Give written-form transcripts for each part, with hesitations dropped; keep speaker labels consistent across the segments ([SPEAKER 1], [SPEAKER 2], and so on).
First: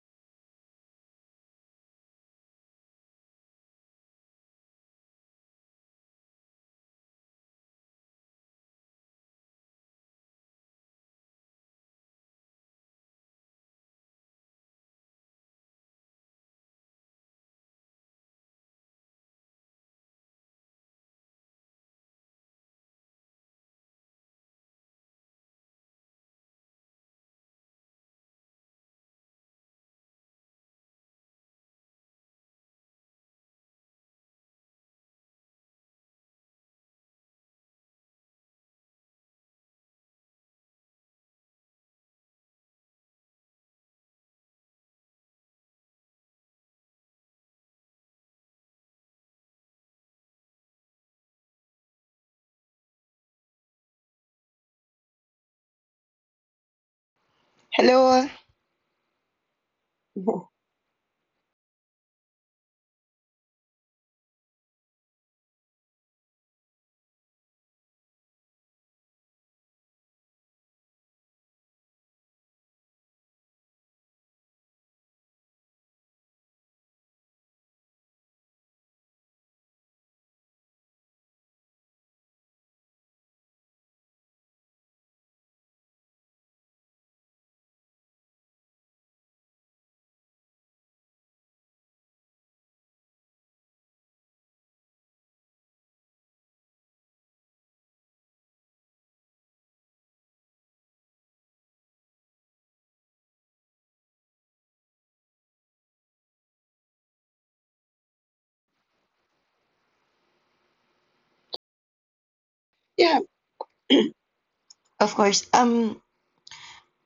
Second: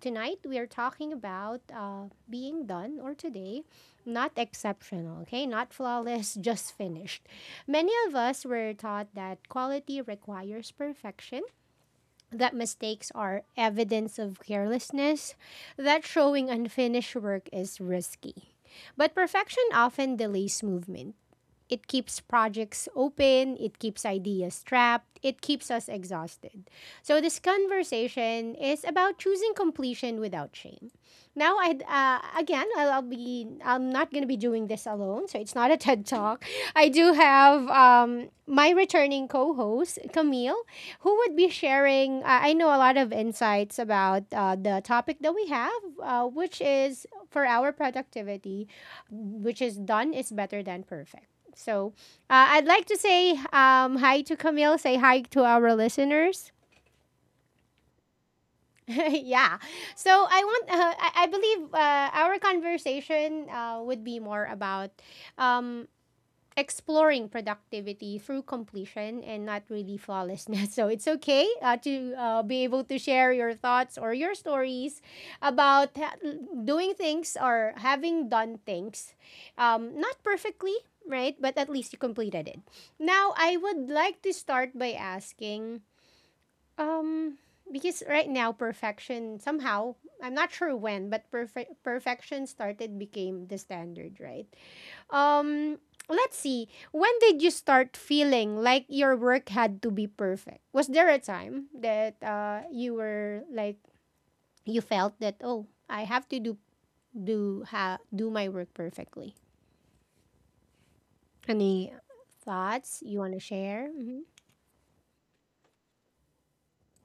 [SPEAKER 1] Tonight, we are talking about being done or today, not exceptional, okay? Not flawless, just finished. Many of us were taught that quality requires perfection, that mistakes are evidence of carelessness, that showing unfinished work is risky. But perfection often delays movement. It keeps projects open, it keeps ideas trapped, it keeps us exhausted. So, this conversation is about choosing completion without shame. Now, I again, I'll be, I'm not gonna be doing this alone, so it's not a TED talk. I do have my returning co-host Camille, who would be sharing. I know a lot of insights about the topic that we have, which is for our productivity, which is done is better than perfect. So I'd like to say hi to Camille. Say hi to our listeners.
[SPEAKER 2] Hello.
[SPEAKER 1] Yeah. I believe our conversation would be more about um, exploring productivity through completion and not really flawlessness. So it's okay to be able to share your thoughts or your stories about doing things or having done things, not perfectly, right? But at least you completed it. Now, I would like to start by asking, um, because right now perfection somehow I'm not sure when, but perfection started became the standard, right? Um, let's see. When did you start feeling like your work had to be perfect? Was there a time that you were like you felt that oh I have to do my work perfectly? Any thoughts
[SPEAKER 2] Yeah,
[SPEAKER 1] you want to share? Mm-hmm.
[SPEAKER 2] of course. Um,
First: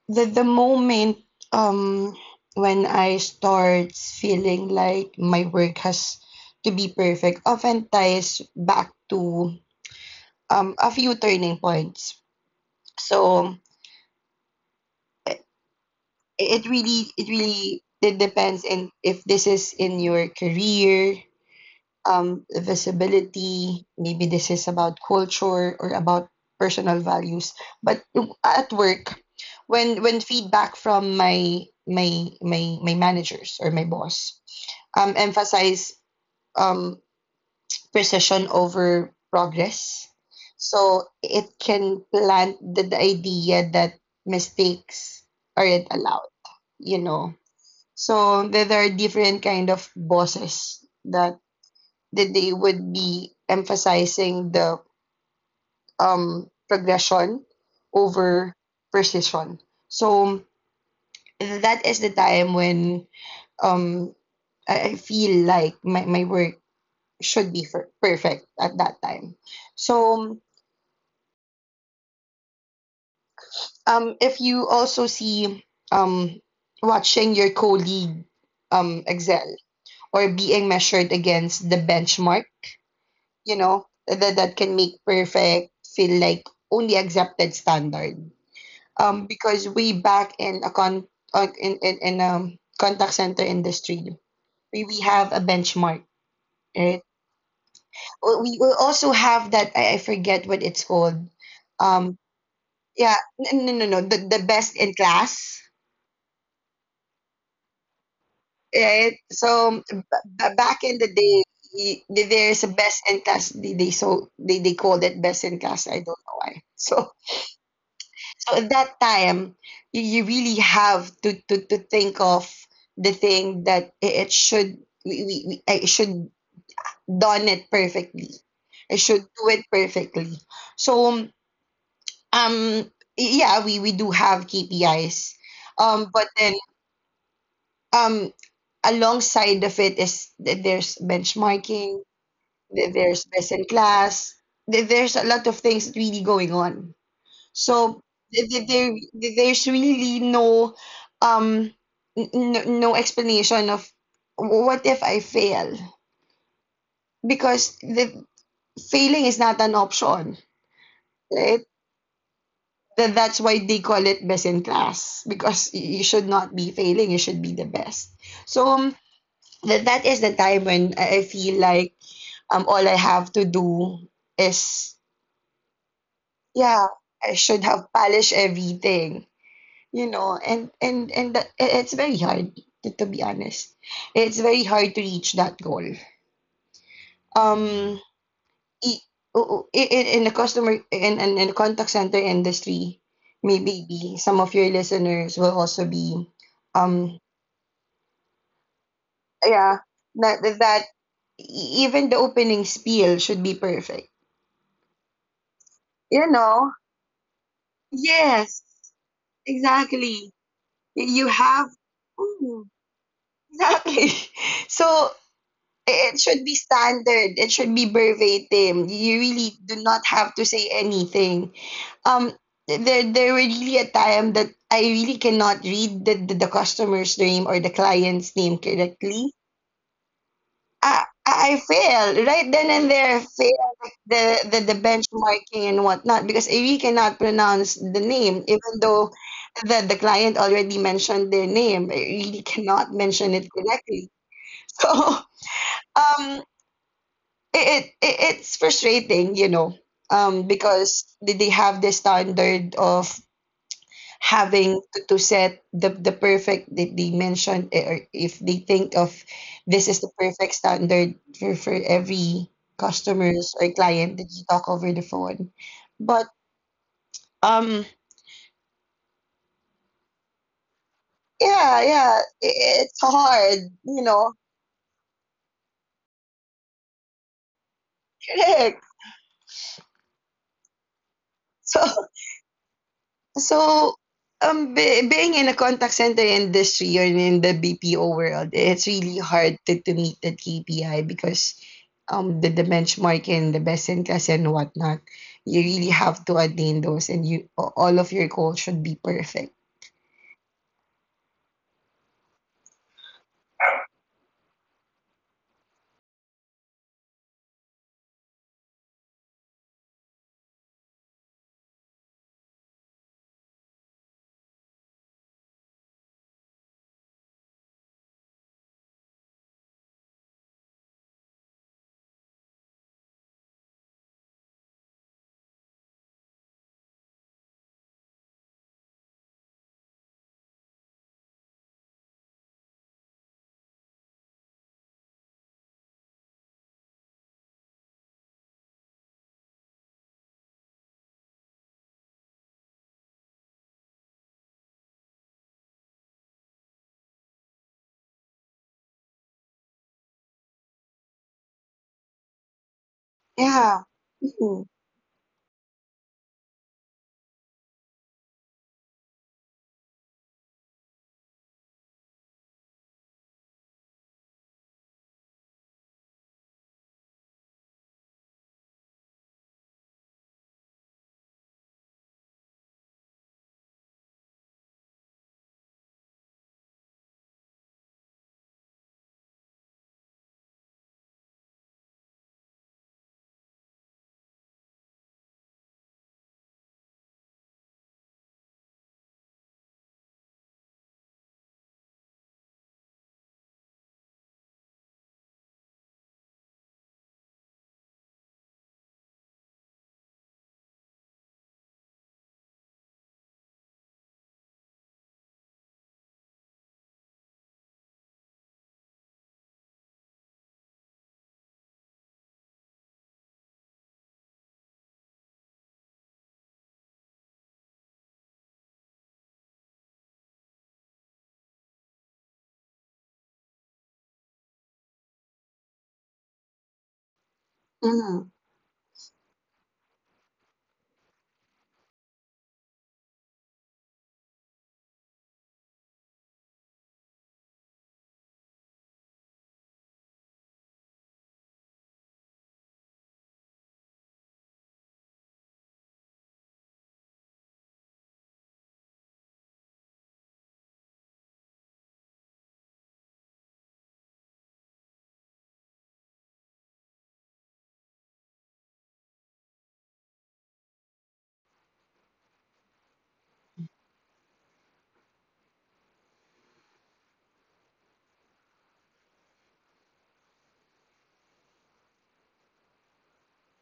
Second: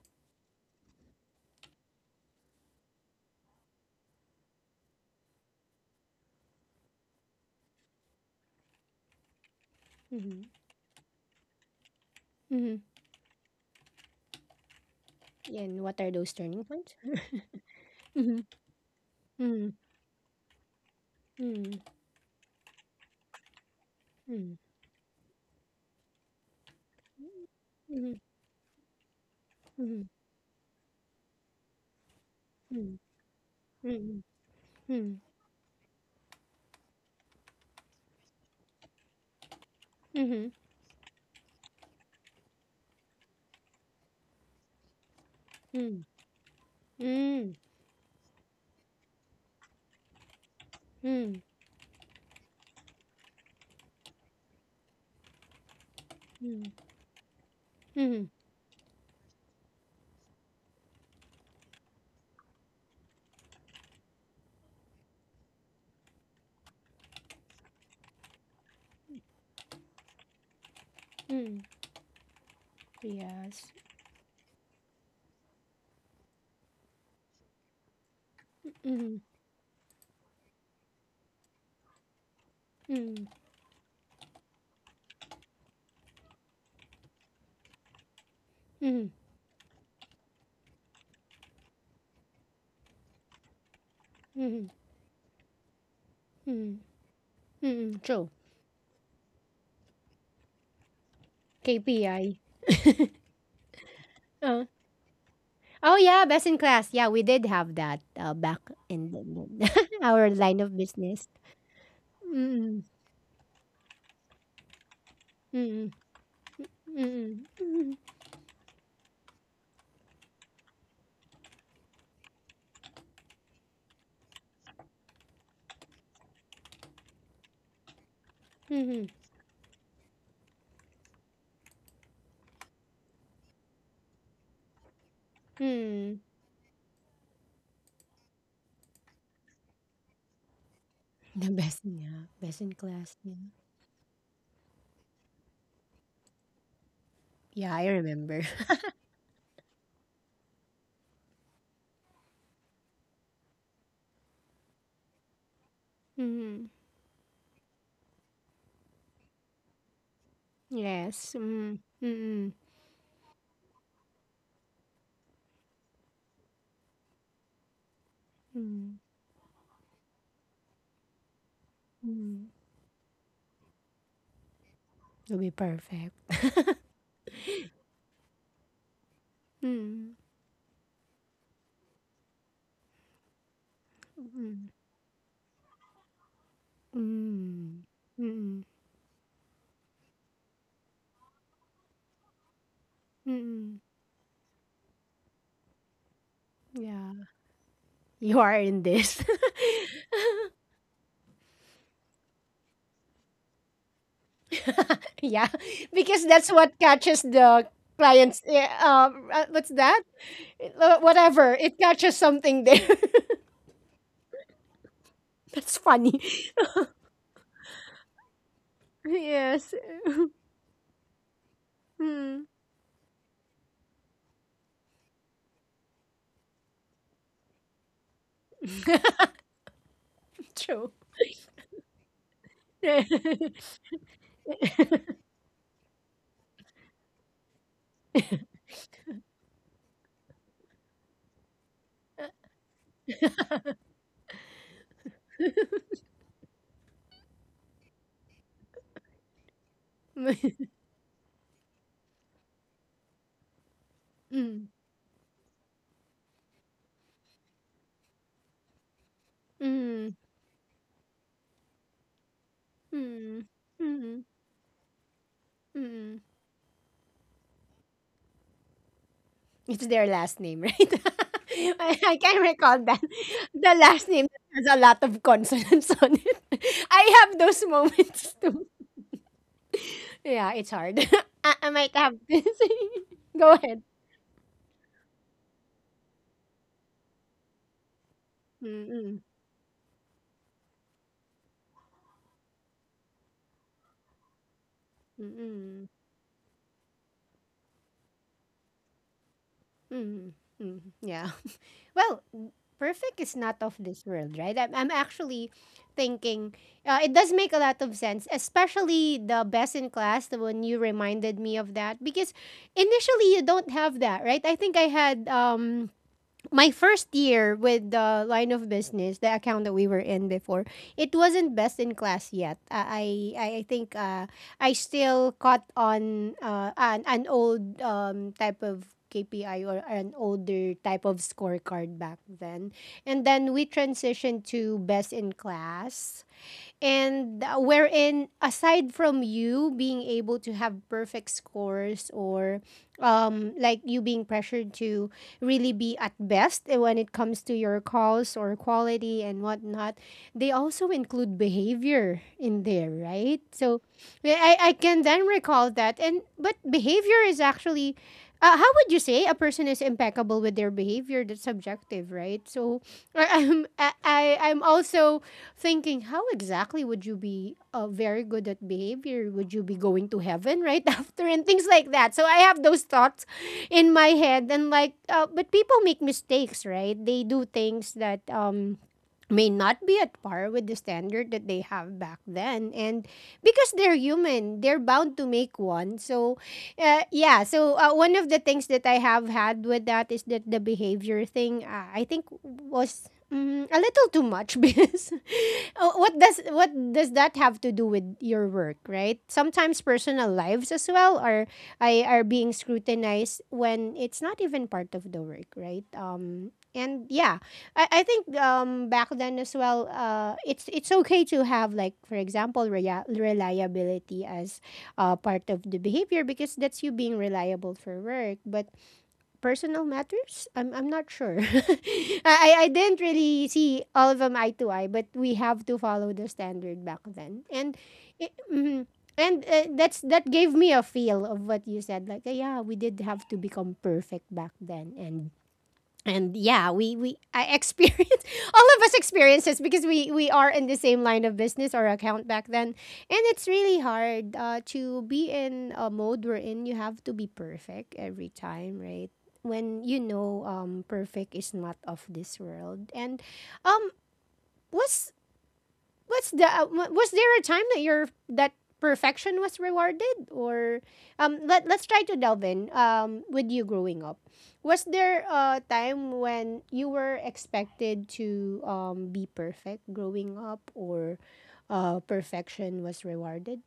[SPEAKER 2] the the moment um when I start feeling like my work has to be perfect often ties back to
[SPEAKER 1] Mm-hmm.
[SPEAKER 2] a few turning points.
[SPEAKER 1] Mm-hmm.
[SPEAKER 2] So it,
[SPEAKER 1] And what are those turning
[SPEAKER 2] it
[SPEAKER 1] points?
[SPEAKER 2] really it
[SPEAKER 1] Mm-hmm.
[SPEAKER 2] depends in if this
[SPEAKER 1] Mm-hmm.
[SPEAKER 2] is in your career,
[SPEAKER 1] Mm-hmm.
[SPEAKER 2] visibility. Maybe this is about culture or about personal values. But
[SPEAKER 1] Mm-hmm.
[SPEAKER 2] at work, when
[SPEAKER 1] Mm-hmm.
[SPEAKER 2] when feedback from my
[SPEAKER 1] Mm-hmm.
[SPEAKER 2] managers or my
[SPEAKER 1] Mm-hmm.
[SPEAKER 2] boss
[SPEAKER 1] Mm-hmm.
[SPEAKER 2] emphasize um, precision over progress. So it can plant the idea that mistakes aren't
[SPEAKER 1] Mm-hmm.
[SPEAKER 2] allowed, you know.
[SPEAKER 1] Mm-hmm.
[SPEAKER 2] So there are different kind of bosses that they would be emphasizing the progression
[SPEAKER 1] Mm-hmm.
[SPEAKER 2] over precision. So that is the time when um, I feel like my work should be perfect at that time. So
[SPEAKER 1] Mm-hmm. Yes.
[SPEAKER 2] um if you also see um, watching your colleague excel or being measured against the benchmark,
[SPEAKER 1] Mm,
[SPEAKER 2] you know, that can make perfect feel like only accepted standard.
[SPEAKER 1] mhm,
[SPEAKER 2] Because we back in a con in contact center industry,
[SPEAKER 1] mhm,
[SPEAKER 2] we have a benchmark,
[SPEAKER 1] mhm,
[SPEAKER 2] right?
[SPEAKER 1] mhm, true.
[SPEAKER 2] We will also have that I forget what it's called. Um
[SPEAKER 1] KPI.
[SPEAKER 2] yeah n- no no no the, The
[SPEAKER 1] Uh,
[SPEAKER 2] best in class,
[SPEAKER 1] oh yeah, best in class. Yeah, we did have that back in
[SPEAKER 2] right?
[SPEAKER 1] the, the- our line of
[SPEAKER 2] Back in the
[SPEAKER 1] business.
[SPEAKER 2] day, there's a
[SPEAKER 1] Mm,
[SPEAKER 2] best in class. They called it best in class.
[SPEAKER 1] mm,
[SPEAKER 2] I don't know why. so
[SPEAKER 1] mm, mm,
[SPEAKER 2] So at that time, you really have to, to think of the thing that it should, we I should done it perfectly. I
[SPEAKER 1] mm,
[SPEAKER 2] should do it perfectly. So um, yeah, we do have KPIs. Um,
[SPEAKER 1] mm.
[SPEAKER 2] but then um alongside of it is that there's
[SPEAKER 1] The best,
[SPEAKER 2] benchmarking,
[SPEAKER 1] yeah, best in
[SPEAKER 2] that
[SPEAKER 1] class.
[SPEAKER 2] there's
[SPEAKER 1] Yeah,
[SPEAKER 2] best in class, that there's a lot of things really going on.
[SPEAKER 1] yeah, I
[SPEAKER 2] So
[SPEAKER 1] remember.
[SPEAKER 2] there's really no um no explanation of what if I fail,
[SPEAKER 1] Mm,
[SPEAKER 2] because the failing is not an option,
[SPEAKER 1] yes.
[SPEAKER 2] right?
[SPEAKER 1] Mm, mm,
[SPEAKER 2] That's why they call it best in class, because you should not be failing, you should be the best. So
[SPEAKER 1] mm,
[SPEAKER 2] that that is the time when I feel like
[SPEAKER 1] mm.
[SPEAKER 2] all I have to do is,
[SPEAKER 1] It'll be perfect.
[SPEAKER 2] yeah, I should have polished everything, you
[SPEAKER 1] Mm,
[SPEAKER 2] know. It's very hard, to be honest.
[SPEAKER 1] mm,
[SPEAKER 2] It's very
[SPEAKER 1] mm,
[SPEAKER 2] hard to reach that goal.
[SPEAKER 1] mm,
[SPEAKER 2] um
[SPEAKER 1] mm,
[SPEAKER 2] i- in the customer, in the contact center industry,
[SPEAKER 1] mm.
[SPEAKER 2] some of your listeners will also be um
[SPEAKER 1] Yeah. You are in this.
[SPEAKER 2] yeah, that that even the opening spiel should be perfect,
[SPEAKER 1] Yeah, because
[SPEAKER 2] you
[SPEAKER 1] that's
[SPEAKER 2] know.
[SPEAKER 1] what catches the clients.
[SPEAKER 2] Yes,
[SPEAKER 1] Yeah, what's that?
[SPEAKER 2] exactly. You
[SPEAKER 1] Whatever.
[SPEAKER 2] have—
[SPEAKER 1] It catches something
[SPEAKER 2] ooh,
[SPEAKER 1] there.
[SPEAKER 2] exactly. So,
[SPEAKER 1] That's
[SPEAKER 2] eh,
[SPEAKER 1] funny.
[SPEAKER 2] it should be standard. It should be verbatim. You really
[SPEAKER 1] Yes.
[SPEAKER 2] do not have to say anything. Um,
[SPEAKER 1] Mm,
[SPEAKER 2] there were really a time that I really cannot read the customer's name or the client's name correctly.
[SPEAKER 1] true.
[SPEAKER 2] I fail right then and there. I fail the, the benchmarking and whatnot, because I really cannot pronounce the name, even though the client already mentioned their name. I really cannot mention it correctly. So um it it's frustrating, you know, because they have this standard of
[SPEAKER 1] Mm,
[SPEAKER 2] having to set the perfect that they mentioned, eh, or if they think of
[SPEAKER 1] mm,
[SPEAKER 2] this is the
[SPEAKER 1] mm,
[SPEAKER 2] perfect standard for every
[SPEAKER 1] mm,
[SPEAKER 2] customers or client
[SPEAKER 1] mm.
[SPEAKER 2] that you talk over the phone.
[SPEAKER 1] Mm.
[SPEAKER 2] But um
[SPEAKER 1] It's their last name, right?
[SPEAKER 2] yeah, yeah,
[SPEAKER 1] I can recall
[SPEAKER 2] it's
[SPEAKER 1] that.
[SPEAKER 2] hard,
[SPEAKER 1] The
[SPEAKER 2] you
[SPEAKER 1] last name
[SPEAKER 2] know.
[SPEAKER 1] has a lot of consonants on it. I have those moments too.
[SPEAKER 2] Correct.
[SPEAKER 1] Yeah, it's hard. I might
[SPEAKER 2] So
[SPEAKER 1] have this. Go ahead.
[SPEAKER 2] So, Being in a contact center industry or in the BPO world, it's really
[SPEAKER 1] Mm-mm.
[SPEAKER 2] hard to meet that KPI because the benchmark and the best in class and whatnot, you really
[SPEAKER 1] Mm-mm.
[SPEAKER 2] have to attain those, and you all of your goals should be perfect.
[SPEAKER 1] Mm-mm. Mm. Yeah. Well, perfect is not of this world, right? I'm actually thinking it does make a lot of sense, especially the best in class, the one you reminded me of that, because initially you don't have that, right? I think I had my first year with the line of business, the account that we were in before, it wasn't best in class yet. I think I still caught on uh, an old type of KPI or an older type of scorecard back then, and then we transitioned to best in class and wherein aside from you being able to have perfect scores or like you being pressured to really be at best when it comes to your calls or quality and whatnot, they also include behavior in there, right? So
[SPEAKER 2] Yeah.
[SPEAKER 1] yeah,
[SPEAKER 2] Mm-hmm.
[SPEAKER 1] I can then recall that. And but behavior is actually how would you say a person is impeccable with their behavior? That's subjective, right? So I- I'm also thinking how exactly would you be very good at behavior? Would you be going to heaven right after and things like that? So I have those thoughts in my head and like, but people make mistakes, right? They do things that may not be at par with the standard that they have back then, and because they're human they're bound to make one. So yeah, so one of the things that I have had with that is that the behavior thing I think was a little too much because what does that have to do with your work, right? Sometimes personal lives as well are, are being scrutinized when it's not even part of the work, right? And yeah, I think back then as well, it's okay to have, like for example, reliability as part of the behavior because that's you being reliable for work. But personal matters, I'm not sure. I didn't really see all of them eye to eye, but we have to follow the standard back then. And
[SPEAKER 2] Mm-hmm.
[SPEAKER 1] mhm. And that's that gave me a feel of what you said, like yeah we did have to become perfect back then. And yeah, we I experienced, all of us experience this because we are in the same line of business or account back then, and it's really hard to be in a mode wherein you have to be perfect every time, right? When you know perfect is not of this world, and um, was what's the was there a time that your that perfection was rewarded? Or let, let's try to delve in, with you growing up, was there a time when you were expected to be perfect growing up, or perfection was rewarded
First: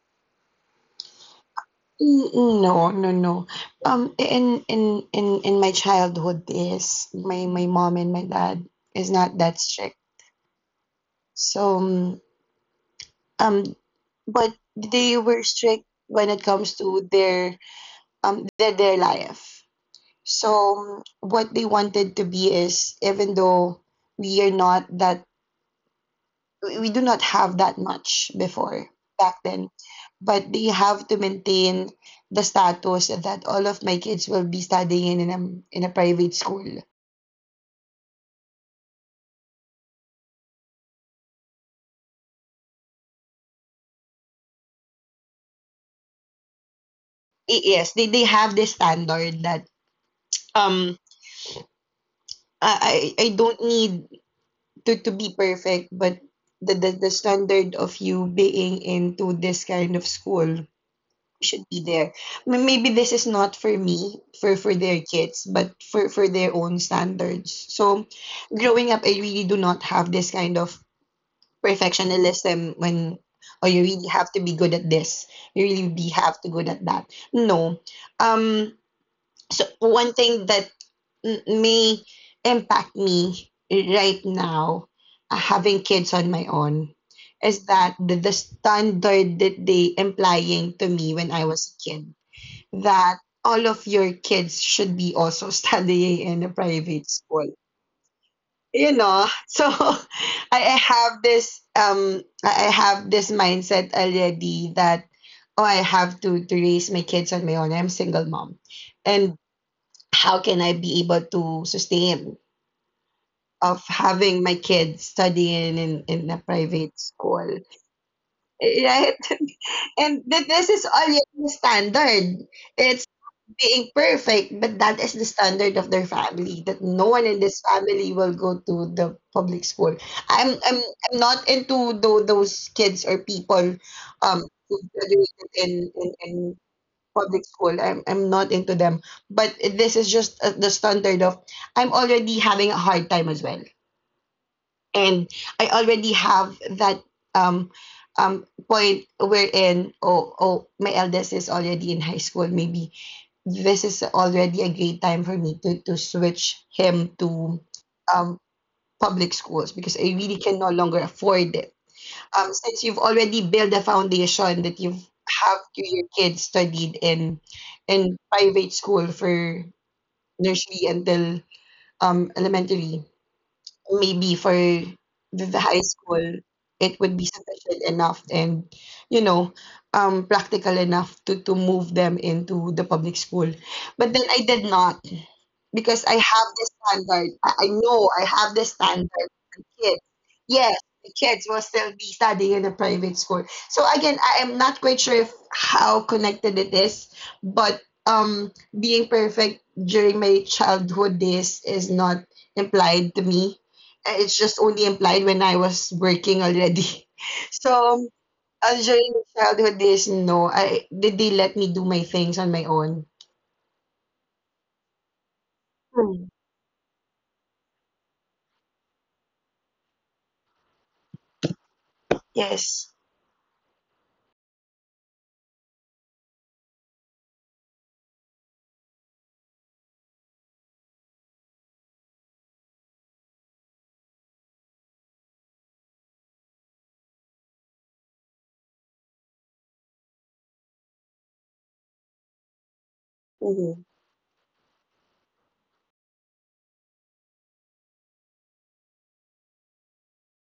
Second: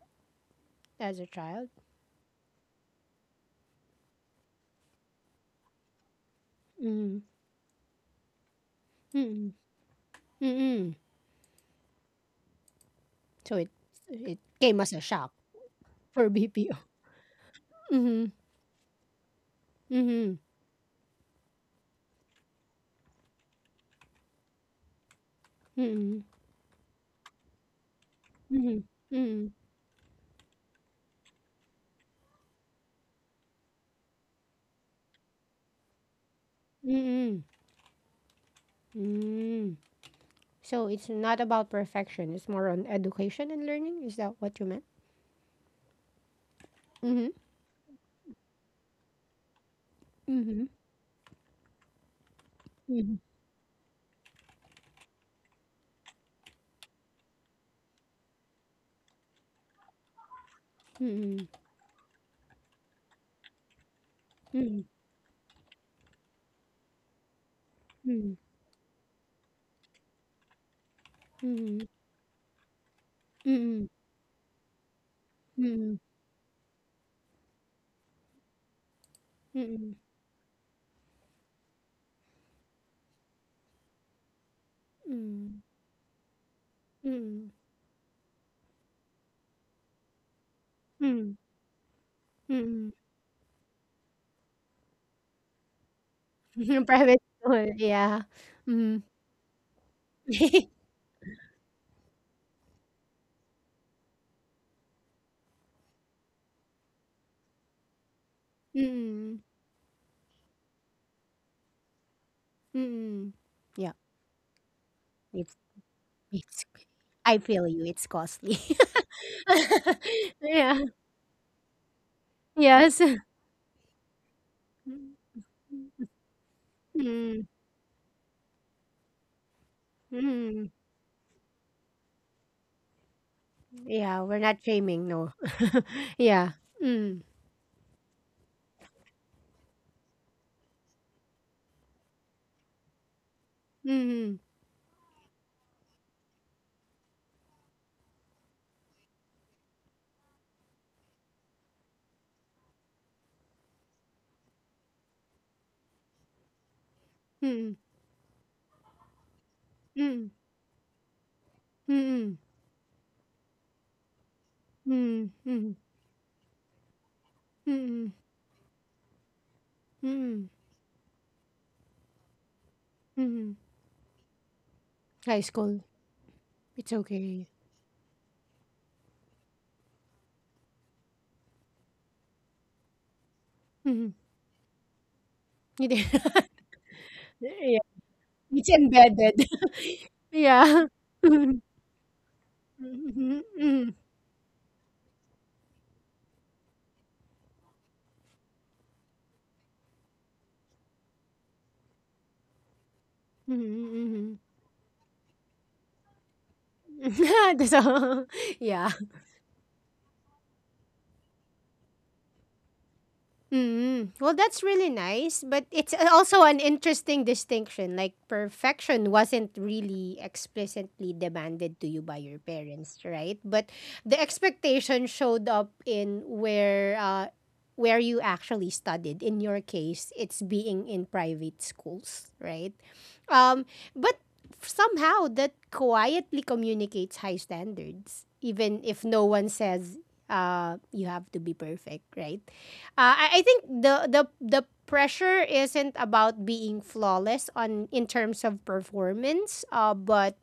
[SPEAKER 1] as a child?
[SPEAKER 2] No, no, no. In my childhood, is
[SPEAKER 1] Mm,
[SPEAKER 2] my my mom and my dad is not
[SPEAKER 1] mm,
[SPEAKER 2] that strict.
[SPEAKER 1] mm,
[SPEAKER 2] So.
[SPEAKER 1] so it
[SPEAKER 2] Um,
[SPEAKER 1] it
[SPEAKER 2] but
[SPEAKER 1] came as
[SPEAKER 2] do
[SPEAKER 1] a
[SPEAKER 2] you
[SPEAKER 1] shock
[SPEAKER 2] were strict
[SPEAKER 1] for
[SPEAKER 2] when it comes
[SPEAKER 1] BPO.
[SPEAKER 2] to their
[SPEAKER 1] Mm-hmm.
[SPEAKER 2] their life.
[SPEAKER 1] Mm-hmm.
[SPEAKER 2] So what they wanted to be is, even though we are not that,
[SPEAKER 1] Mm-hmm.
[SPEAKER 2] we do not have that much before, back
[SPEAKER 1] Mm-hmm.
[SPEAKER 2] then, but they have to maintain the status that all of my kids will be studying in a, in a private school.
[SPEAKER 1] Mm-hmm. Mm-hmm. So it's not about perfection. It's more on education and learning. Is that what you meant? Mhm.
[SPEAKER 2] Yes, they have this standard that
[SPEAKER 1] Mhm.
[SPEAKER 2] um I
[SPEAKER 1] Mhm.
[SPEAKER 2] don't need to be perfect, but the standard of you being into this kind of school
[SPEAKER 1] Mhm.
[SPEAKER 2] should be there. Maybe this is not for me, for their kids, but for their own standards. So
[SPEAKER 1] Mhm.
[SPEAKER 2] growing up, I really do not have this kind of
[SPEAKER 1] Mhm.
[SPEAKER 2] perfectionism when, oh, you
[SPEAKER 1] Mhm.
[SPEAKER 2] really have to be good at this. You really
[SPEAKER 1] Mhm.
[SPEAKER 2] be have to good at that. No. Um, so
[SPEAKER 1] Mhm.
[SPEAKER 2] one thing that may impact me right now,
[SPEAKER 1] Mhm.
[SPEAKER 2] having kids on my own,
[SPEAKER 1] Mhm.
[SPEAKER 2] is that the standard that they implying to me when I
[SPEAKER 1] Mhm.
[SPEAKER 2] was a kid,
[SPEAKER 1] Mhm. Mhm.
[SPEAKER 2] that all of your kids should be also studying in a private
[SPEAKER 1] Private
[SPEAKER 2] school,
[SPEAKER 1] school. Yeah.
[SPEAKER 2] you
[SPEAKER 1] Mhm.
[SPEAKER 2] know. So I have this I have this mindset already that, oh, I have to raise my kids on my own. I'm a single mom, and
[SPEAKER 1] Mhm.
[SPEAKER 2] how can I be able to sustain
[SPEAKER 1] Mhm.
[SPEAKER 2] of
[SPEAKER 1] Yeah.
[SPEAKER 2] having my kids
[SPEAKER 1] It's
[SPEAKER 2] studying in a
[SPEAKER 1] it's.
[SPEAKER 2] private
[SPEAKER 1] I
[SPEAKER 2] school,
[SPEAKER 1] feel you. It's costly.
[SPEAKER 2] right? And this is
[SPEAKER 1] Yeah.
[SPEAKER 2] already the standard. It's
[SPEAKER 1] Yes.
[SPEAKER 2] being perfect, but that is the standard of their family, that no one in this family will go to the public school.
[SPEAKER 1] Mm-hmm.
[SPEAKER 2] I'm not into those kids or people
[SPEAKER 1] Yeah, we're not
[SPEAKER 2] who
[SPEAKER 1] shaming, no.
[SPEAKER 2] graduated in
[SPEAKER 1] Yeah. Mm.
[SPEAKER 2] public school. I'm not into them. But this is just, the standard of, I'm already having a hard time as well,
[SPEAKER 1] Mm.
[SPEAKER 2] and I already have that um point wherein, oh, oh, my eldest is already in high school. Maybe this is already a great time for me to switch him to
[SPEAKER 1] Mm.
[SPEAKER 2] um public schools, because I really
[SPEAKER 1] Mm.
[SPEAKER 2] can no longer afford it.
[SPEAKER 1] Mm.
[SPEAKER 2] Um, since you've already built a foundation that you
[SPEAKER 1] Mm.
[SPEAKER 2] have to
[SPEAKER 1] Mm.
[SPEAKER 2] your kids studied in
[SPEAKER 1] Mm.
[SPEAKER 2] private school for
[SPEAKER 1] Mm.
[SPEAKER 2] nursery until elementary,
[SPEAKER 1] Mm.
[SPEAKER 2] maybe for
[SPEAKER 1] High
[SPEAKER 2] the high
[SPEAKER 1] school.
[SPEAKER 2] school,
[SPEAKER 1] It's
[SPEAKER 2] it would be
[SPEAKER 1] okay.
[SPEAKER 2] sufficient enough and, you know, practical enough to move them into the public school. But
[SPEAKER 1] Mm.
[SPEAKER 2] then I did not,
[SPEAKER 1] You
[SPEAKER 2] because
[SPEAKER 1] did.
[SPEAKER 2] I have this standard. I
[SPEAKER 1] Yeah.
[SPEAKER 2] know I have
[SPEAKER 1] It's
[SPEAKER 2] this standard,
[SPEAKER 1] embedded.
[SPEAKER 2] kids. Yes,
[SPEAKER 1] Yeah.
[SPEAKER 2] the kids will still be studying in a
[SPEAKER 1] Mm.
[SPEAKER 2] private school.
[SPEAKER 1] Mm.
[SPEAKER 2] So
[SPEAKER 1] Mm.
[SPEAKER 2] again, I am not quite sure if how connected it is, but um, being perfect during my childhood days is not implied to me. It's
[SPEAKER 1] Mm.
[SPEAKER 2] just only implied when I was working already.
[SPEAKER 1] Mm. That's
[SPEAKER 2] So,
[SPEAKER 1] all. Yeah.
[SPEAKER 2] during childhood days, no, I did, they let me do my things on my own.
[SPEAKER 1] Mm. Well, that's really nice, but it's
[SPEAKER 2] Hmm.
[SPEAKER 1] also an interesting distinction. Like perfection wasn't really explicitly demanded to you by your
[SPEAKER 2] Yes.
[SPEAKER 1] parents, right? But the expectation showed up in where you actually studied. In your case, it's being in private schools, right? Um but somehow that quietly communicates high standards even if no one says you have to be perfect, right? I think
[SPEAKER 2] Hmm.
[SPEAKER 1] the pressure isn't about being flawless on in terms of performance, but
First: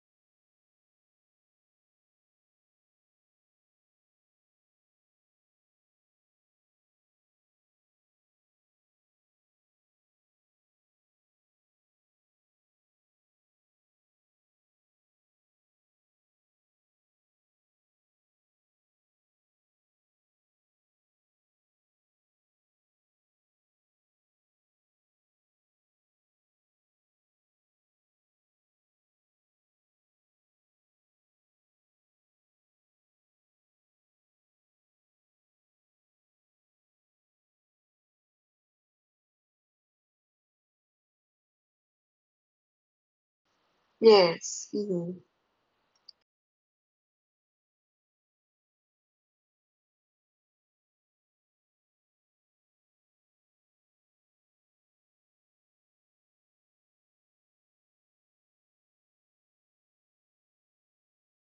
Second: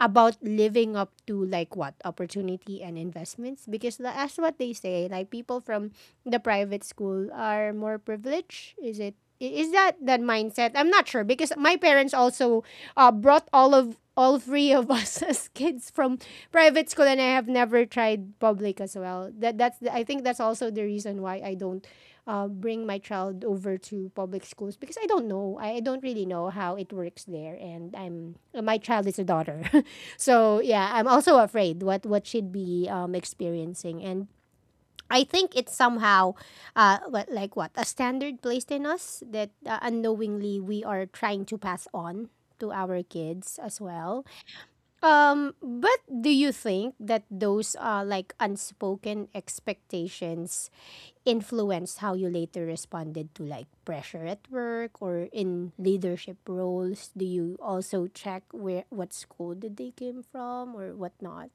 [SPEAKER 1] about living up to like what opportunity and investments. Because that's what they say. Like people from the private school are more privileged. Is it? Is that that mindset? I'm not sure because my parents also brought all three of us as kids from private school, and I have never tried public as well. That's the, I think that's also the reason why I don't bring my child over to public schools, because I don't know. I don't really know how it works there, and I'm my child is a daughter, so yeah, I'm also afraid what she'd be experiencing and. I think it's somehow, like what a standard placed in us that unknowingly we are trying to pass on to our kids as well.
[SPEAKER 2] Yes. Hmm.
[SPEAKER 1] But do you think that those like unspoken expectations influenced how you later responded to like pressure at work or in leadership roles? Do you also check where what school did they came from or whatnot?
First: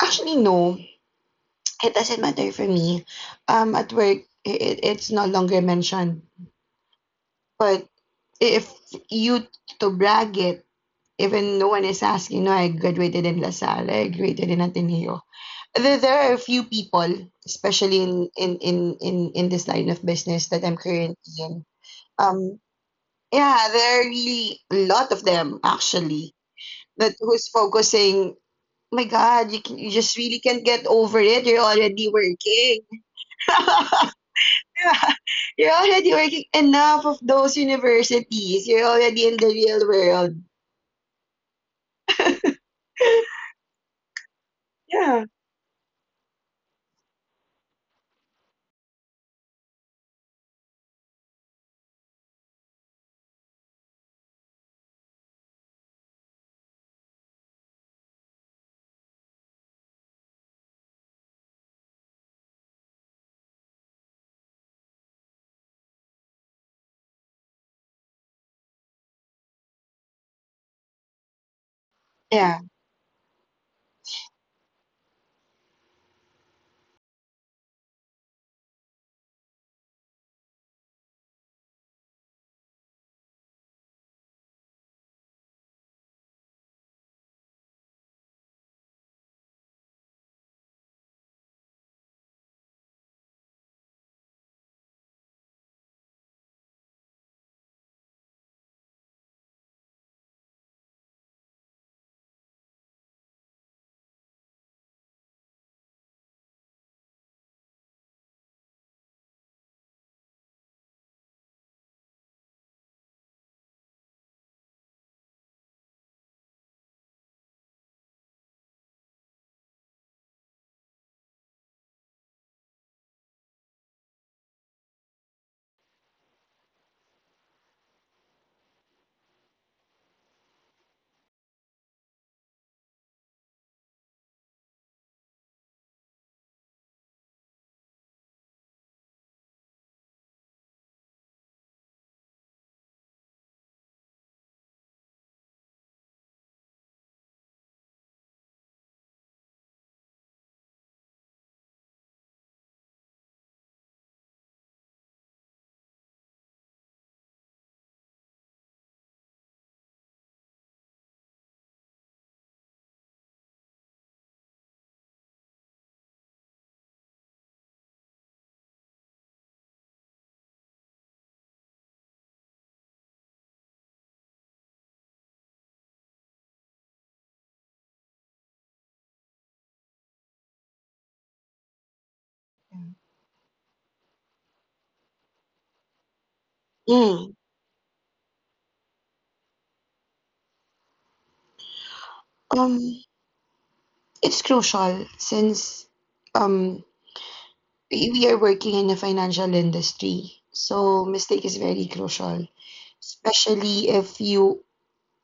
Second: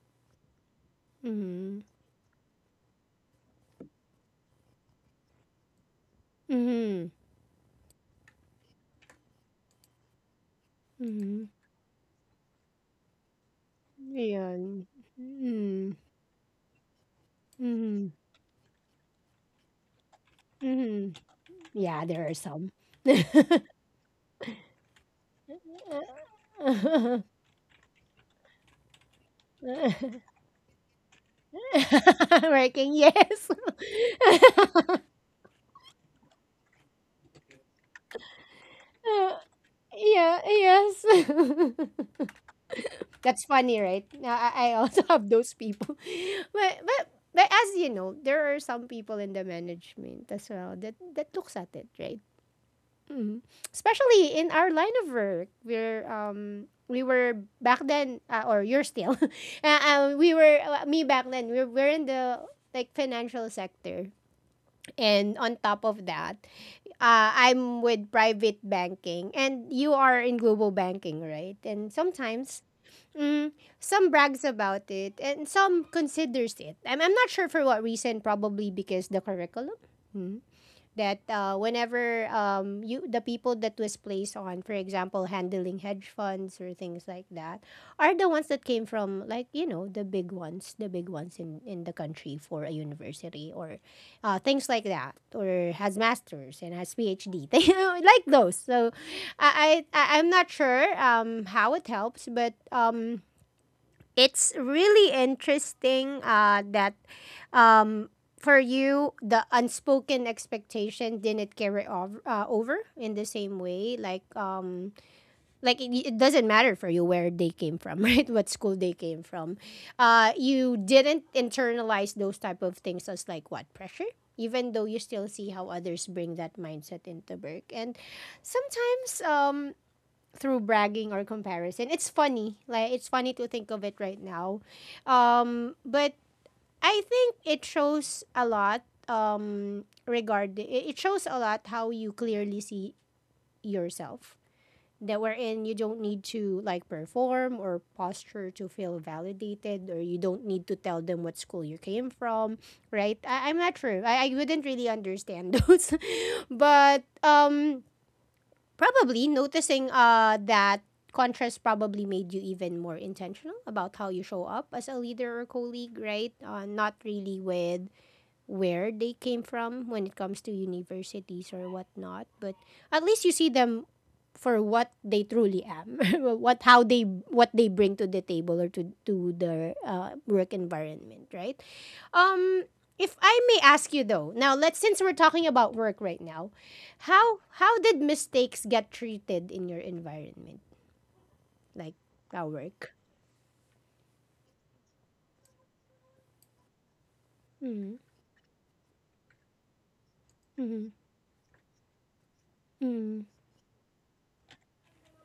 [SPEAKER 2] Actually, no,
[SPEAKER 1] Mm-hmm.
[SPEAKER 2] it doesn't matter for me. At work, it's no longer mentioned.
[SPEAKER 1] Mm-hmm.
[SPEAKER 2] But if you to brag it,
[SPEAKER 1] Mm-hmm.
[SPEAKER 2] even no one is asking, no, I graduated in La Salle, I graduated in
[SPEAKER 1] Ayan.
[SPEAKER 2] Ateneo.
[SPEAKER 1] Mm-hmm.
[SPEAKER 2] There are a few people, especially
[SPEAKER 1] Mm-hmm.
[SPEAKER 2] in this line of business that I'm
[SPEAKER 1] Mm-hmm.
[SPEAKER 2] currently in.
[SPEAKER 1] Yeah, there are
[SPEAKER 2] Um,
[SPEAKER 1] some.
[SPEAKER 2] yeah, there are really a lot of them actually, that who's focusing. My God, can you just really can't get over it. You're already working.
[SPEAKER 1] Working, yes.
[SPEAKER 2] You're already working. Enough of those universities. You're already
[SPEAKER 1] Uh,
[SPEAKER 2] in the real world.
[SPEAKER 1] yeah, yes. That's funny, right? Now, I also
[SPEAKER 2] Yeah.
[SPEAKER 1] have those people. But, but but as you know, there are some people in the management as well that that looks at it, right? Mhm. Especially in our line of work, we were back then or you're still, we were me back then. We're in the like financial sector, and on top of that, I'm with private banking and you are in global banking, right? And
[SPEAKER 2] Yeah.
[SPEAKER 1] sometimes mm, some brags about it and some considers it. I'm not sure for what reason, probably because the curriculum. Hmm that whenever, you the people that was placed on, for example, handling hedge funds or things like that, are the ones that came from, like, the big ones, in the country for a university or things like that, or has masters and has PhD, like those. So I'm not sure how it helps, but it's really interesting that, um, for you, the unspoken expectation didn't carry over, in the same way, like it doesn't matter for you where they came from, right, what school they came from. You didn't internalize those type of things as, like, what pressure, even though you still see how others bring that mindset into work, and sometimes, through bragging or comparison. It's funny. Like, it's funny to think of it right now. But I think it shows a lot, regard it it shows a lot how you clearly see yourself, that wherein you don't need to, like, perform or posture to feel validated, or you don't need to tell them what school you came from, right. I'm not sure, I wouldn't really understand those, but probably noticing that contrast probably made you even more intentional about how you show up as a leader or colleague, right? Not really with where they came from when it comes to universities or whatnot, but at least you see them for what they truly am, what how they what they bring to the table, or to the work environment, right? Um, if I may ask you though, now, let's since we're talking about work right now,
[SPEAKER 2] Mm.
[SPEAKER 1] how did mistakes get treated in your environment, like, our work?
[SPEAKER 2] Um, it's crucial since um
[SPEAKER 1] Mm-hmm.
[SPEAKER 2] we are working in the financial industry.
[SPEAKER 1] Mm-hmm.
[SPEAKER 2] So mistake is very crucial,
[SPEAKER 1] Mm-hmm.
[SPEAKER 2] especially if you,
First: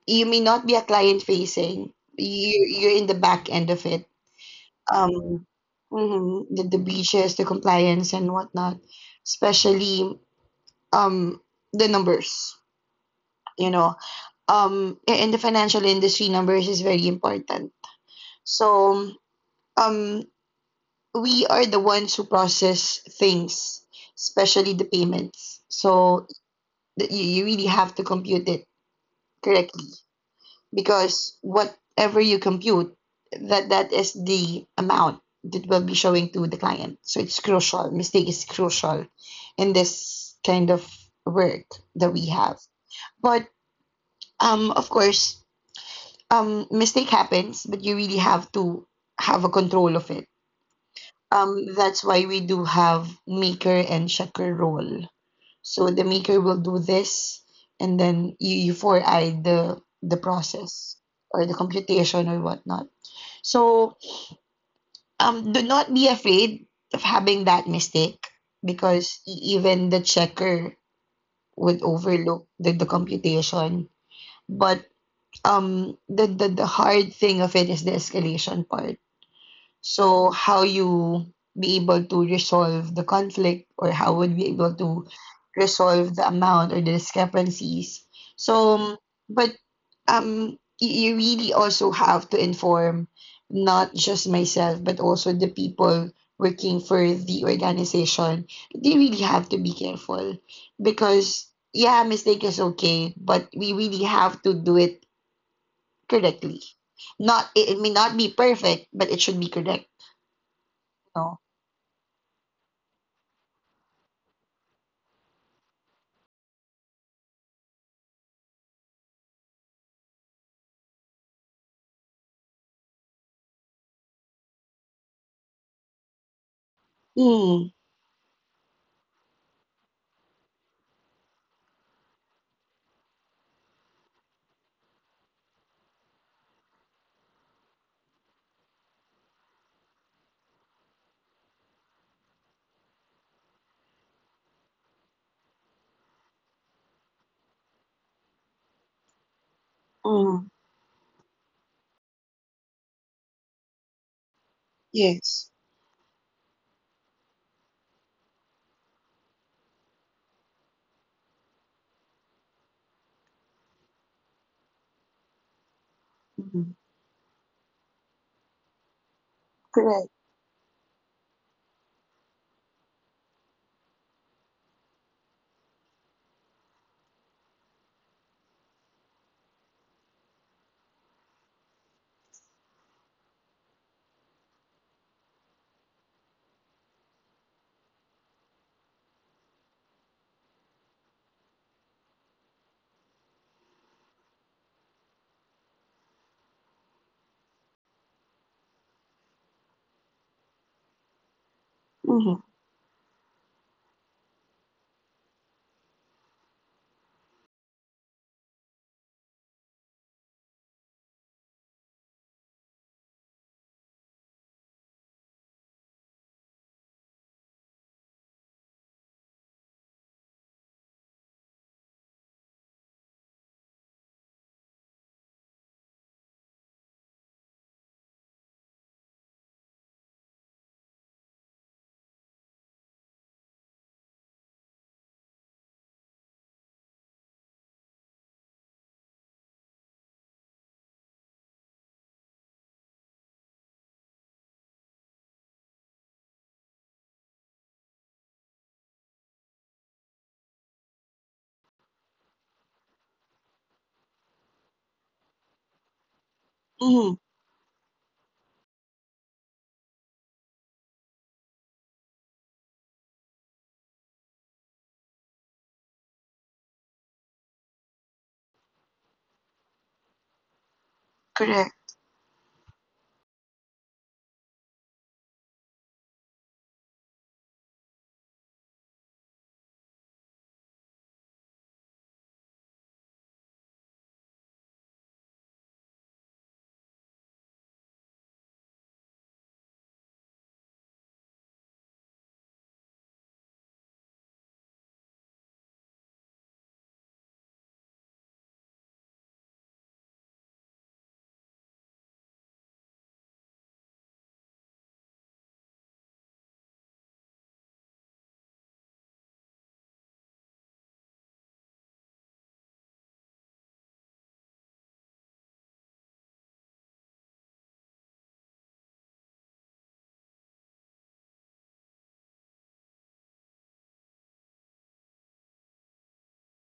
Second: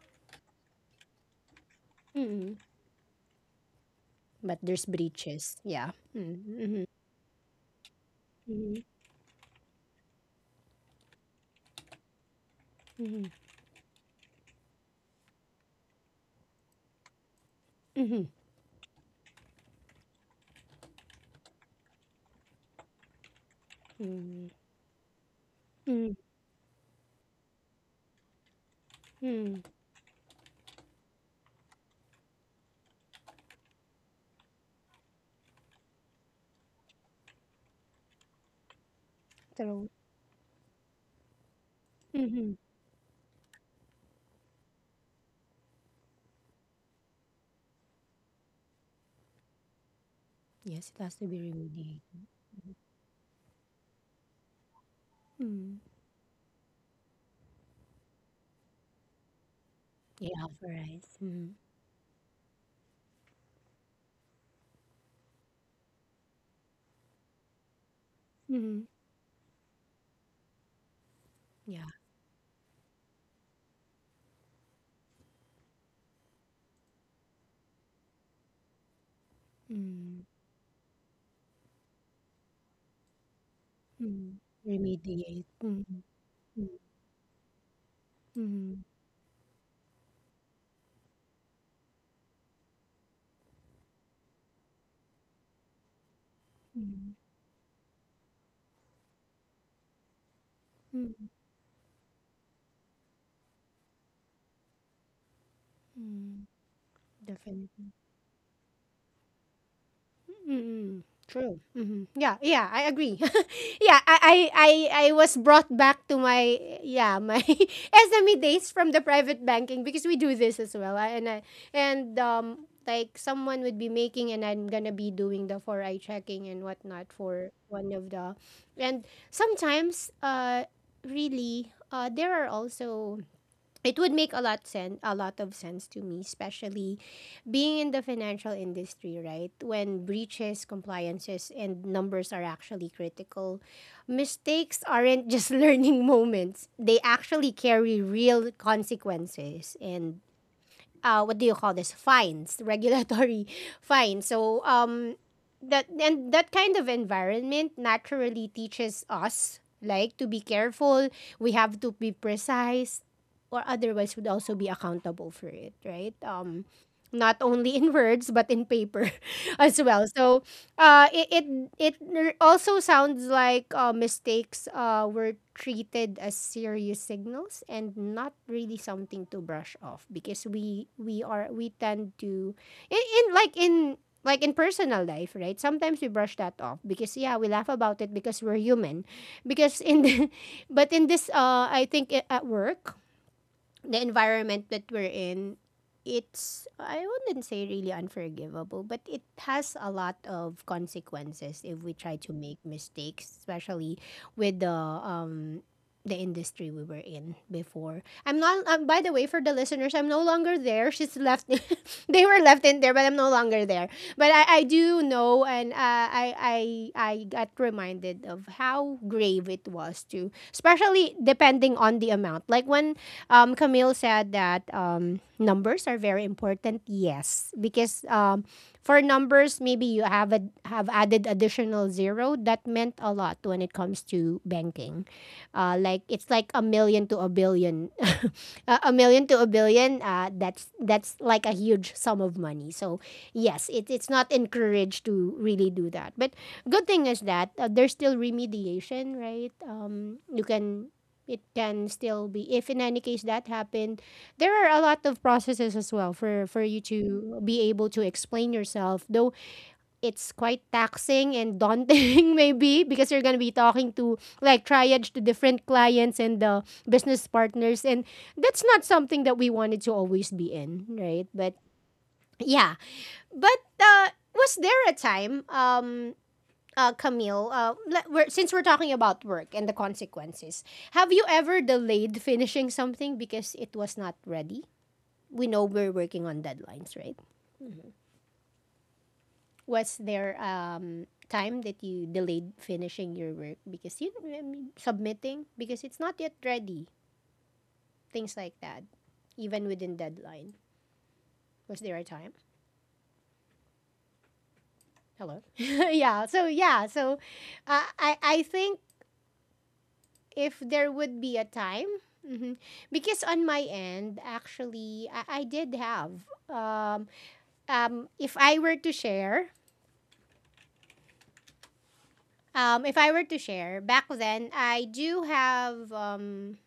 [SPEAKER 2] you may not be a client facing.
[SPEAKER 1] Mm-hmm.
[SPEAKER 2] You're in the back end of it.
[SPEAKER 1] But there's
[SPEAKER 2] Um,
[SPEAKER 1] breaches. Yeah.
[SPEAKER 2] mhm, the
[SPEAKER 1] Mm-hmm.
[SPEAKER 2] breaches, the compliance and whatnot,
[SPEAKER 1] Mm-hmm.
[SPEAKER 2] especially um the numbers.
[SPEAKER 1] Mm-hmm.
[SPEAKER 2] You know, in the financial industry numbers is very important.
[SPEAKER 1] Mm-hmm.
[SPEAKER 2] So um we are the ones who process things,
[SPEAKER 1] Mm-hmm.
[SPEAKER 2] especially the payments. So, you really have to compute it
[SPEAKER 1] Mm-hmm.
[SPEAKER 2] correctly, because whatever you compute, that that is the amount that will be showing to the client. So it's crucial, mistake is crucial in
[SPEAKER 1] True.
[SPEAKER 2] this kind of work that we
[SPEAKER 1] Mm-hmm.
[SPEAKER 2] have. But of course, mistake happens, but you really have to have a control of it.
[SPEAKER 1] Yes, it has to be
[SPEAKER 2] That's why
[SPEAKER 1] remediated.
[SPEAKER 2] we do have maker and checker role.
[SPEAKER 1] Mm.
[SPEAKER 2] So the maker will do this, and then you four-eye the
[SPEAKER 1] Yeah,
[SPEAKER 2] process
[SPEAKER 1] authorize.
[SPEAKER 2] or the
[SPEAKER 1] Mm.
[SPEAKER 2] computation or whatnot. So, do not be afraid of having that mistake,
[SPEAKER 1] Mm.
[SPEAKER 2] because even the checker would
[SPEAKER 1] Yeah.
[SPEAKER 2] overlook the computation. But the hard thing of it is the escalation part.
[SPEAKER 1] Mm.
[SPEAKER 2] So how you be able to resolve the conflict, or how
[SPEAKER 1] Hmm.
[SPEAKER 2] would be able to
[SPEAKER 1] Remediate. Mm.
[SPEAKER 2] resolve the amount or the discrepancies. So,
[SPEAKER 1] Mm.
[SPEAKER 2] but you really also have to inform not just myself, but also the people working for
[SPEAKER 1] Hmm.
[SPEAKER 2] the organization. They really have to be careful,
[SPEAKER 1] Mm.
[SPEAKER 2] because, yeah, mistake is okay, but we really have to do it
[SPEAKER 1] Mm.
[SPEAKER 2] correctly. Not it, it may
[SPEAKER 1] Definitely.
[SPEAKER 2] not be perfect, but it should be correct.
[SPEAKER 1] Mm-mm. True. Hmm. Yeah, yeah, I agree. Yeah, I was brought back to my, yeah, my SME days from the private banking, because we do this as well. And like, someone would be making and I'm gonna be doing the four eye checking and whatnot for
[SPEAKER 2] Mm,
[SPEAKER 1] one of the, and sometimes really, there are also it would make a lot of sense to me, especially being in the financial industry, right? When breaches, compliances, and numbers are actually critical, mistakes aren't just learning moments they actually carry real consequences, and
[SPEAKER 2] mm,
[SPEAKER 1] what do you call this? Fines, regulatory fines. So
[SPEAKER 2] yes.
[SPEAKER 1] that, and that kind of environment naturally teaches us, like, to be careful. We have to be precise, or otherwise would also be accountable for it, right?
[SPEAKER 2] Mm,
[SPEAKER 1] Not only in words, but in paper, as well.
[SPEAKER 2] correct.
[SPEAKER 1] So uh, it, it it also sounds like, mistakes, were treated as serious signals and not really something to brush off, because we are we tend to, in, in like in in personal life, right? Sometimes we brush that off because, yeah, we laugh about it because we're human. Because in the, but in this, I think, at work, the environment that we're in, it's I wouldn't say really unforgivable, but it has a lot of consequences if we try to
[SPEAKER 2] Mm,
[SPEAKER 1] make mistakes, especially with the industry we were in before. I'm not By the way, for the listeners, I'm no longer there. She's left, they were left in there, but I'm no longer there. But I do know, and I got reminded of how grave it was to especially depending on the amount. Like, when, Camille said that, numbers are very important. Yes, because for numbers, maybe you have added additional zero. That meant a lot when it comes to banking. Like, it's like a million to a billion, a million to a billion. That's like a huge sum of money. So yes, it's not encouraged to really do that. But, good thing is that, there's still remediation, right? You can It can still be, if, in any case, that happened, there are a lot of processes as well for you
[SPEAKER 2] mm,
[SPEAKER 1] to be able to explain yourself, though. It's quite taxing and daunting, maybe because you're going to be talking to, like, triage to different clients and the business partners, and that's not something that we wanted to always be in, right? But,
[SPEAKER 2] correct.
[SPEAKER 1] yeah, but was there a time, Camille, since we're talking about work and the consequences, have you ever delayed finishing something because it was not ready? We know we're working on deadlines, right? Was there, time that you delayed finishing your work because, you I mean, submitting, because it's not yet ready? Things like that, even within deadline. Was there a time? Hello. Yeah. So, yeah. So, I think, if there would be a time. Mhm. Because on my end, actually, I did have. Um, if I were to share, If I were to share, back then I do have.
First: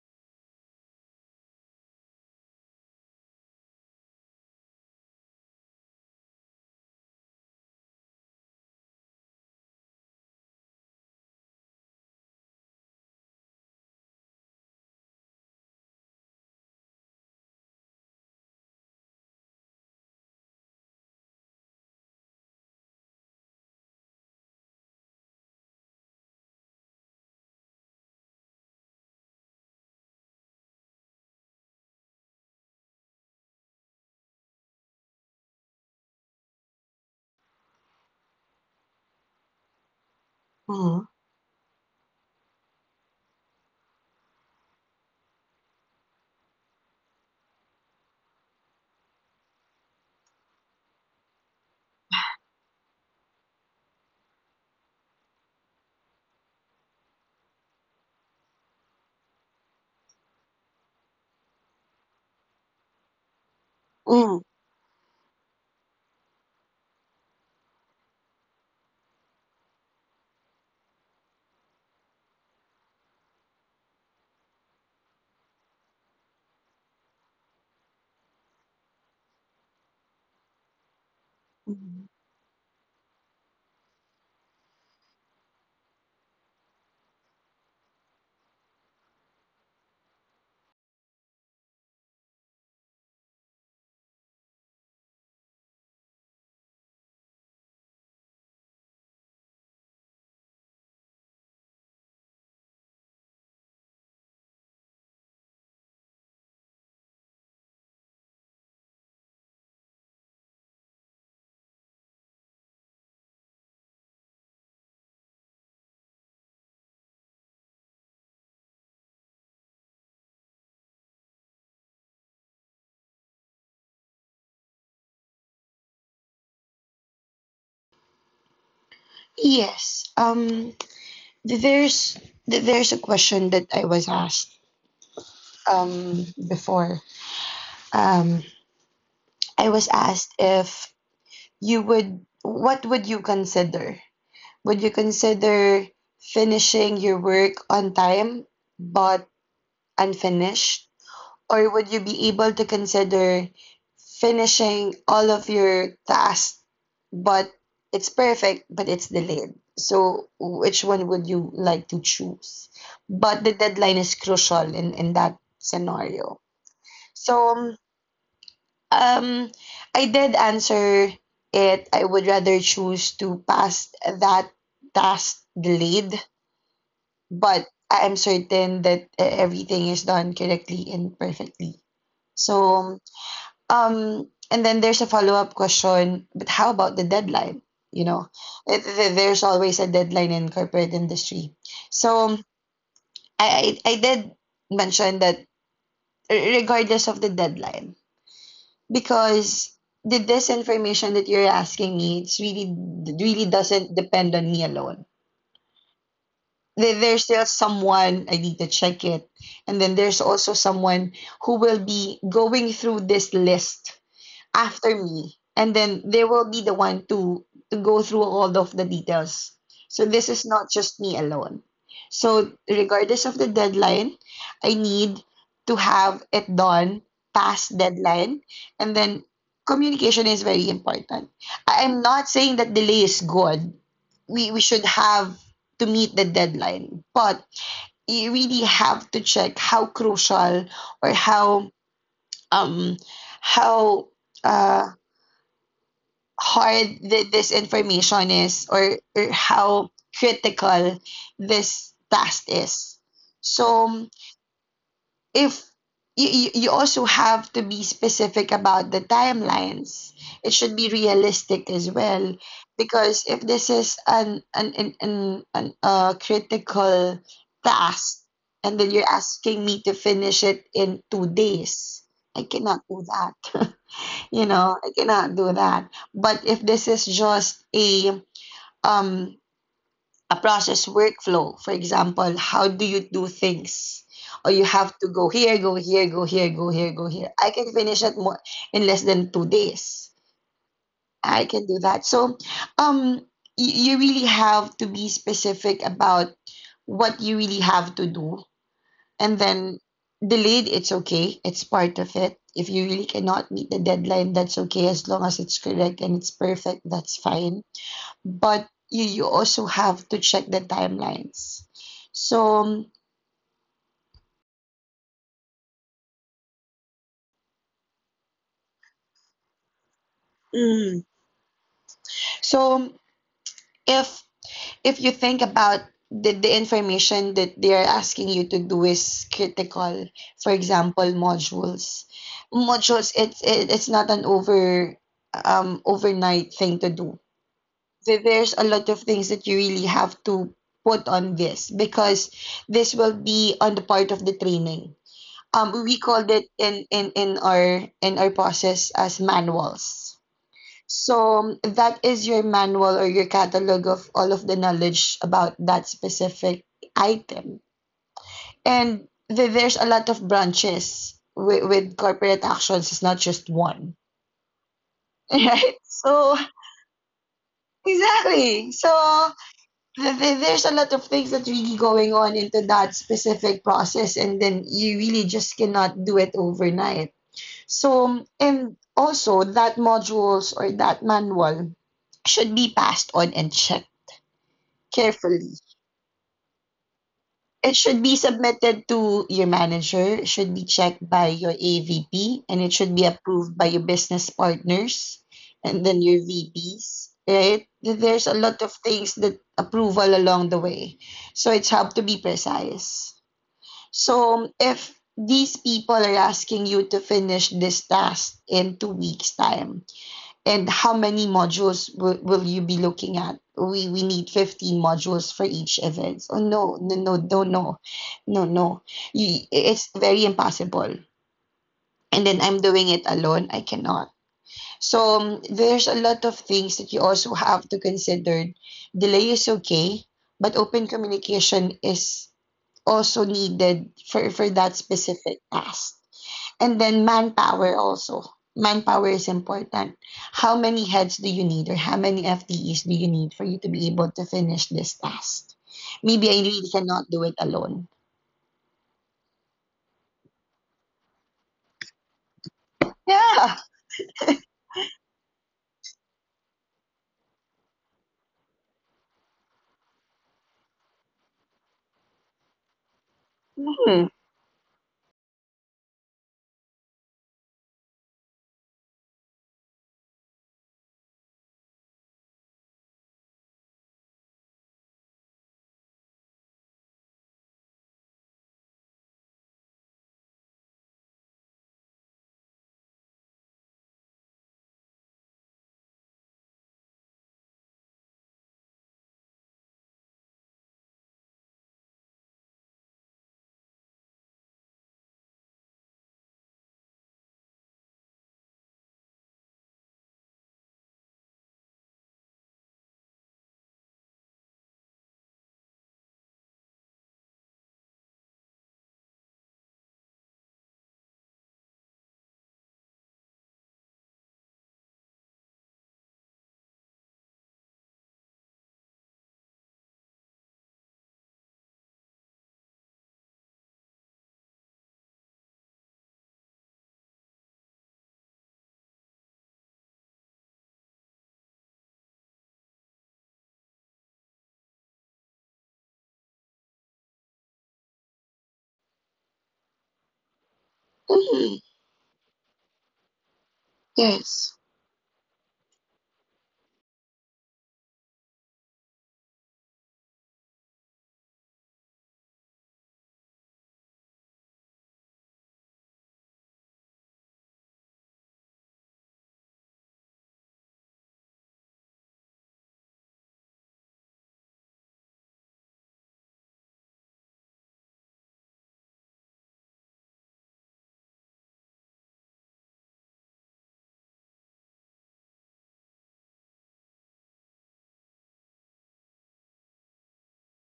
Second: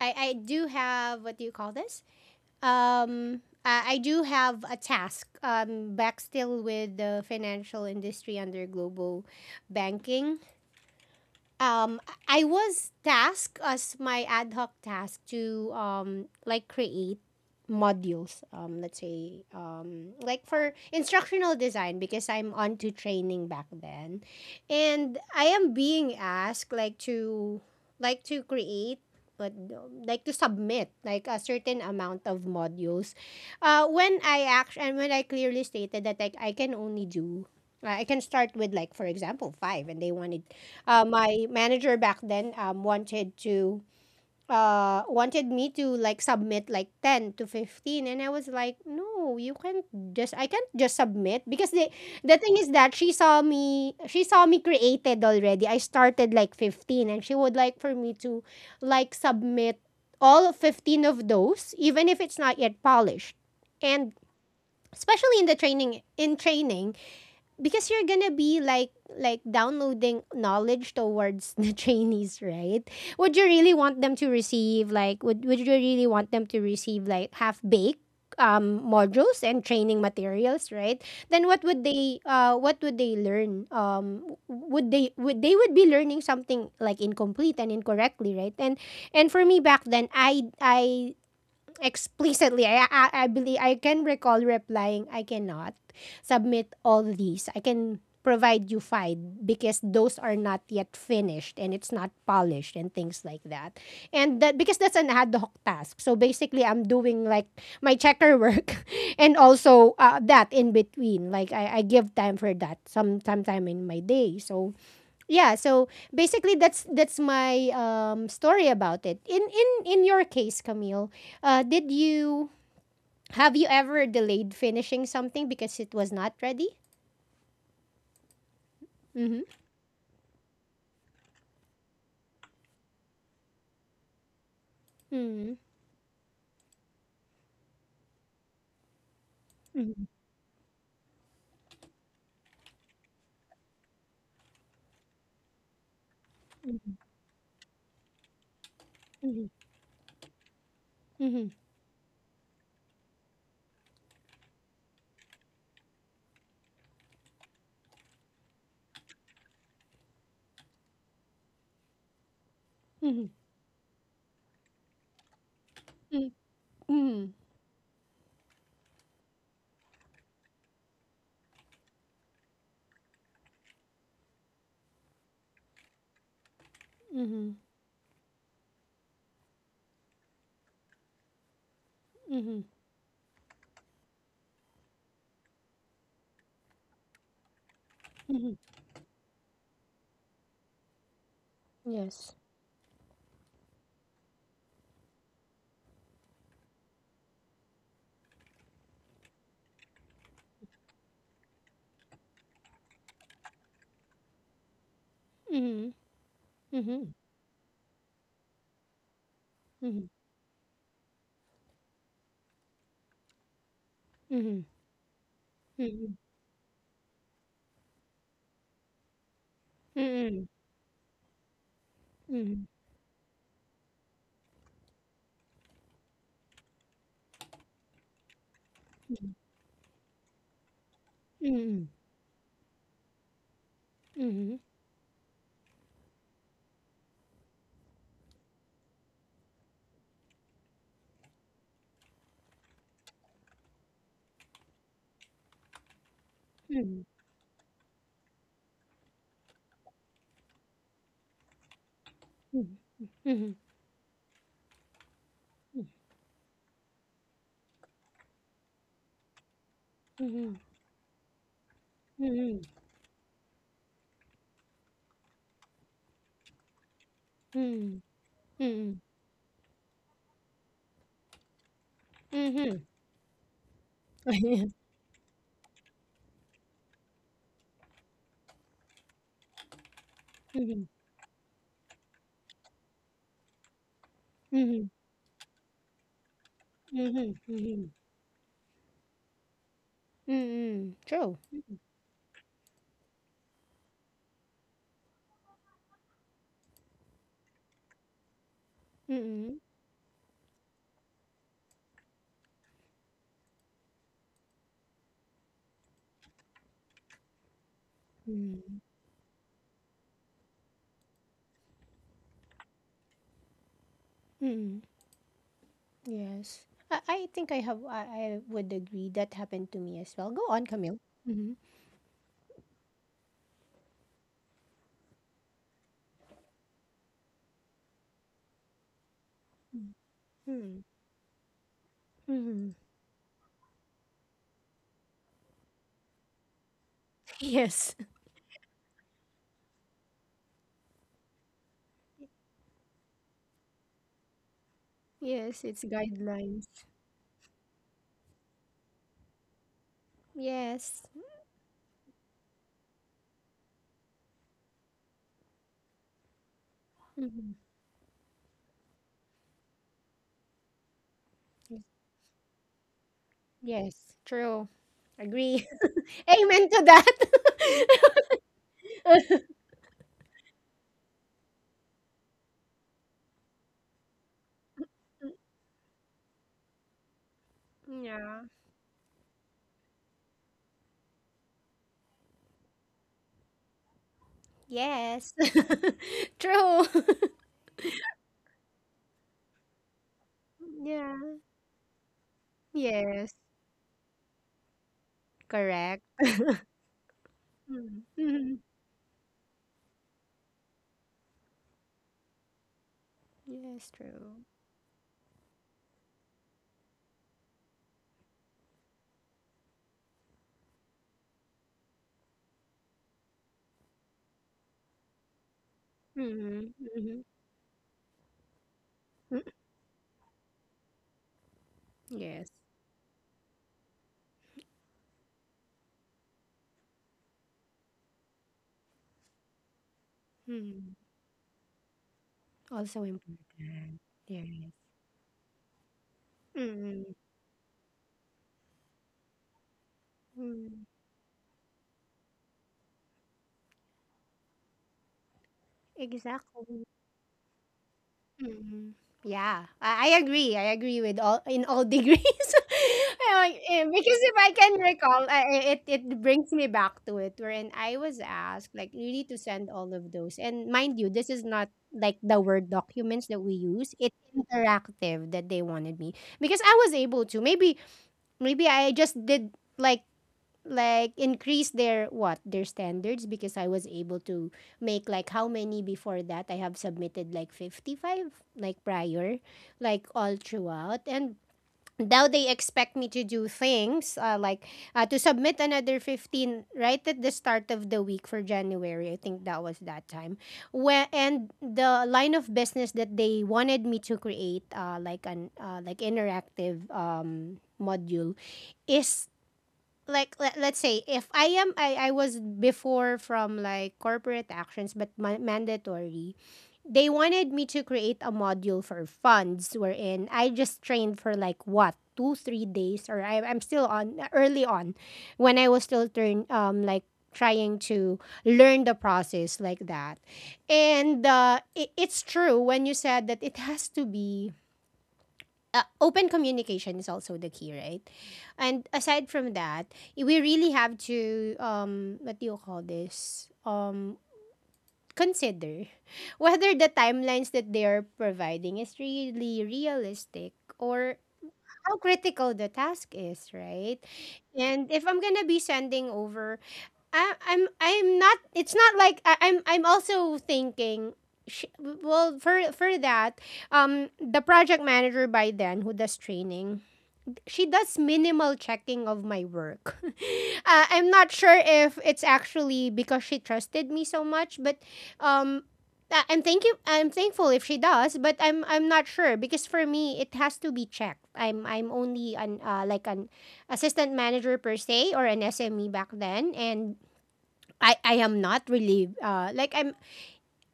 [SPEAKER 1] I do have, what do you call this? I do have a task. Back, still with the financial industry, under global banking. um I was tasked as my ad hoc task to, like, create modules, let's say, like, for instructional design, because I'm on to training back then. And I am being asked, like, to create, but like, to submit, like, a certain amount of modules. When I clearly stated that, like, I can only do I can start with, like, for example, five, and they wanted,
[SPEAKER 2] Mm,
[SPEAKER 1] my manager back then, wanted to wanted me to, like, submit, like, 10 to 15. And I was like, no, you can't just I can't just submit, because the thing is that she saw me, created already. I started like 15, and she would like for me to, like, submit all of 15 of those, even if it's not yet polished. And
[SPEAKER 2] mm,
[SPEAKER 1] especially in training, because you're gonna be, like, downloading knowledge towards the trainees, right? Would you really want them to receive, like, half baked modules and training materials, right? Then what would
[SPEAKER 2] mm.
[SPEAKER 1] they learn? Would they would be learning something, like, incomplete and incorrectly, right? And for me back then, I explicitly. I believe I can recall replying, I cannot submit all these. I can provide you five, because those are not yet finished and it's not polished and things like that. And that, because that's an ad hoc task. So basically I'm doing, like, my checker work, and also, that in between. Like, I give time for that, sometime in my day. So, yeah. So, basically, that's my, story about it. In your case, Camille, did you have you ever delayed finishing something because it was not ready?
[SPEAKER 2] Yes. Th- there's there's a question that I was asked
[SPEAKER 1] Mm.
[SPEAKER 2] before. Um, I was
[SPEAKER 1] Mhm.
[SPEAKER 2] asked if you would what would you consider? Would you consider
[SPEAKER 1] Mhm.
[SPEAKER 2] finishing your work on time but
[SPEAKER 1] Mhm.
[SPEAKER 2] unfinished,
[SPEAKER 1] Mhm.
[SPEAKER 2] or would you be able to consider finishing all of your tasks, but it's perfect, but it's delayed? So, which one would you like to choose?
[SPEAKER 1] Mhm.
[SPEAKER 2] But the deadline is crucial in that scenario.
[SPEAKER 1] Mhm.
[SPEAKER 2] So, um, I did answer it. I would rather choose to pass that task delayed,
[SPEAKER 1] Mhm.
[SPEAKER 2] but I am certain that everything is done correctly and perfectly.
[SPEAKER 1] Mhm.
[SPEAKER 2] So, and then there's a follow-up question, but how about the deadline? You know,
[SPEAKER 1] Mhm.
[SPEAKER 2] There's always a deadline in corporate industry.
[SPEAKER 1] Yes.
[SPEAKER 2] So I did mention that regardless of the deadline, because the disinformation that you're asking me, it's really really doesn't depend on me alone.
[SPEAKER 1] Mhm.
[SPEAKER 2] There-
[SPEAKER 1] Mhm.
[SPEAKER 2] There's still someone I need to check it, and then
[SPEAKER 1] Mhm.
[SPEAKER 2] there's also someone who will be going through this list
[SPEAKER 1] Mhm.
[SPEAKER 2] after me, and then
[SPEAKER 1] Mhm.
[SPEAKER 2] they will be the one to go through all of the details. So this
[SPEAKER 1] Mhm.
[SPEAKER 2] is not just me alone. So
[SPEAKER 1] Mhm.
[SPEAKER 2] regardless of the deadline, I need to have it done past deadline, and then communication is very important.
[SPEAKER 1] Mhm.
[SPEAKER 2] I'm not saying that delay is good.
[SPEAKER 1] Mhm. Mhm.
[SPEAKER 2] We
[SPEAKER 1] Mhm.
[SPEAKER 2] we should have to meet the deadline, but you really have to check how crucial or um how uh hard
[SPEAKER 1] Mhm.
[SPEAKER 2] this information is, or how critical this task is.
[SPEAKER 1] Mhm. Mhm.
[SPEAKER 2] So if you also have to be specific about the timelines. It should be realistic as well,
[SPEAKER 1] Mhm.
[SPEAKER 2] because if this is an critical task, and then
[SPEAKER 1] Mhm.
[SPEAKER 2] you're asking me to finish it in two days, I cannot
[SPEAKER 1] Mhm.
[SPEAKER 2] do that. You
[SPEAKER 1] Mhm.
[SPEAKER 2] know, I cannot do that. But if this is just um a process
[SPEAKER 1] Mhm.
[SPEAKER 2] workflow, for example, how do you do things? Or you
[SPEAKER 1] Mhm.
[SPEAKER 2] have to go here, go here, go here, go here, go here.
[SPEAKER 1] Mhm.
[SPEAKER 2] I can
[SPEAKER 1] Mhm.
[SPEAKER 2] finish it more in less than two days.
[SPEAKER 1] Mm. True.
[SPEAKER 2] I can do that. So, um, you really have to be specific about what you really have to do, and
[SPEAKER 1] Mm.
[SPEAKER 2] then delayed, it's okay, it's part of it. If you really cannot meet the deadline, that's okay, as long as it's correct and it's perfect, that's fine. But
[SPEAKER 1] Mm.
[SPEAKER 2] you also have to check the timelines. So
[SPEAKER 1] Mm. Yes. I think I have I would agree that happened to me as well. Go on, Camille.
[SPEAKER 2] Mm.
[SPEAKER 1] Mhm.
[SPEAKER 2] so if if you think about the information that they're asking you to do is critical, for
[SPEAKER 1] Mm.
[SPEAKER 2] example, modules.
[SPEAKER 1] Mhm.
[SPEAKER 2] Modules, it's not an overnight thing to do.
[SPEAKER 1] Yes.
[SPEAKER 2] There's a lot of things that you really have to put on this, because this will be on the part of the training.
[SPEAKER 1] Yes, it's
[SPEAKER 2] We called it
[SPEAKER 1] guidelines.
[SPEAKER 2] in our process as manuals.
[SPEAKER 1] Yes.
[SPEAKER 2] So that is your manual or your catalog of all of the knowledge about that specific
[SPEAKER 1] Mhm.
[SPEAKER 2] item. And there's a lot of branches
[SPEAKER 1] Yes.
[SPEAKER 2] with corporate actions. It's not just
[SPEAKER 1] Yes.
[SPEAKER 2] one,
[SPEAKER 1] True. Agree.
[SPEAKER 2] right? So
[SPEAKER 1] Amen to that.
[SPEAKER 2] exactly. So there's a lot of things that really going on into that specific process, and then you really just cannot do it overnight. So
[SPEAKER 1] Yeah.
[SPEAKER 2] and also that modules or that manual should be passed on and checked
[SPEAKER 1] Yes.
[SPEAKER 2] carefully.
[SPEAKER 1] True.
[SPEAKER 2] It should be submitted to your manager, it should be checked
[SPEAKER 1] Yeah.
[SPEAKER 2] by your AVP, and it should be
[SPEAKER 1] Yes.
[SPEAKER 2] approved by your business partners and
[SPEAKER 1] Correct.
[SPEAKER 2] then your VPs, right? There's a
[SPEAKER 1] Mm.
[SPEAKER 2] lot of things that approval along the way. So it's have to be precise.
[SPEAKER 1] Yes,
[SPEAKER 2] So
[SPEAKER 1] true.
[SPEAKER 2] if these people are asking you to finish this task in two weeks' time, and how many modules will you be looking at? We need 15 modules for each event. Oh
[SPEAKER 1] Mm-hmm.
[SPEAKER 2] no, no, no,
[SPEAKER 1] Mm-hmm.
[SPEAKER 2] no, no, no, no. It's very impossible. And then
[SPEAKER 1] Yes.
[SPEAKER 2] I'm doing it alone. I cannot. So there's a lot of things that you also have to consider. Delay is okay, but open
[SPEAKER 1] Mm.
[SPEAKER 2] communication is
[SPEAKER 1] Also
[SPEAKER 2] also needed
[SPEAKER 1] important.
[SPEAKER 2] for
[SPEAKER 1] Yes.
[SPEAKER 2] that specific task. And then
[SPEAKER 1] Mm-hmm.
[SPEAKER 2] manpower also. Manpower is important. How many
[SPEAKER 1] Mm.
[SPEAKER 2] heads do you need, or how many FTEs do you need for you to be able to finish this task? Maybe I really
[SPEAKER 1] Exactly.
[SPEAKER 2] cannot do it alone.
[SPEAKER 1] Mm-hmm. Yeah, I agree. I agree with all in all degrees.
[SPEAKER 2] Yeah.
[SPEAKER 1] Like, because if I can recall, it brings me back to it, wherein I was asked, like, really to send all of those. And mind you, this is not like the word documents that we use.
[SPEAKER 2] Mhm.
[SPEAKER 1] It's interactive that they wanted me, because I was able to. Maybe I just did like increase their what their standards because I was able to make like how many before that I have submitted like 55 like prior like all throughout, and now they expect me to do things like to submit another 15 right at the start of the week for January, I think that was that time when. And the line of business that they wanted me to create like an like interactive module is like. Let's say if I was before from like corporate actions, but mandatory, they wanted me to create a module for funds, wherein I just trained for like what, 2 3 days, or I'm still on early on when I was still turn like trying to learn the process like that. And it's true when you said that it has to be open communication is also the key, right? And aside from that, we really have to what do you call this? Consider whether the timelines that they are providing is really realistic, or
[SPEAKER 2] Mhm.
[SPEAKER 1] how critical the task is, right?
[SPEAKER 2] Yes.
[SPEAKER 1] And if I'm gonna be sending over, I'm not. It's not like I'm also thinking. Well, for that, the project manager by then who does training, she does minimal checking of my work. I'm not sure if it's actually because she trusted me so much, but um, I'm thank you. I'm thankful if she does, but I'm not sure because for me it has to be checked. I'm only an like an assistant manager per se, or an SME back then, and I am not really I'm...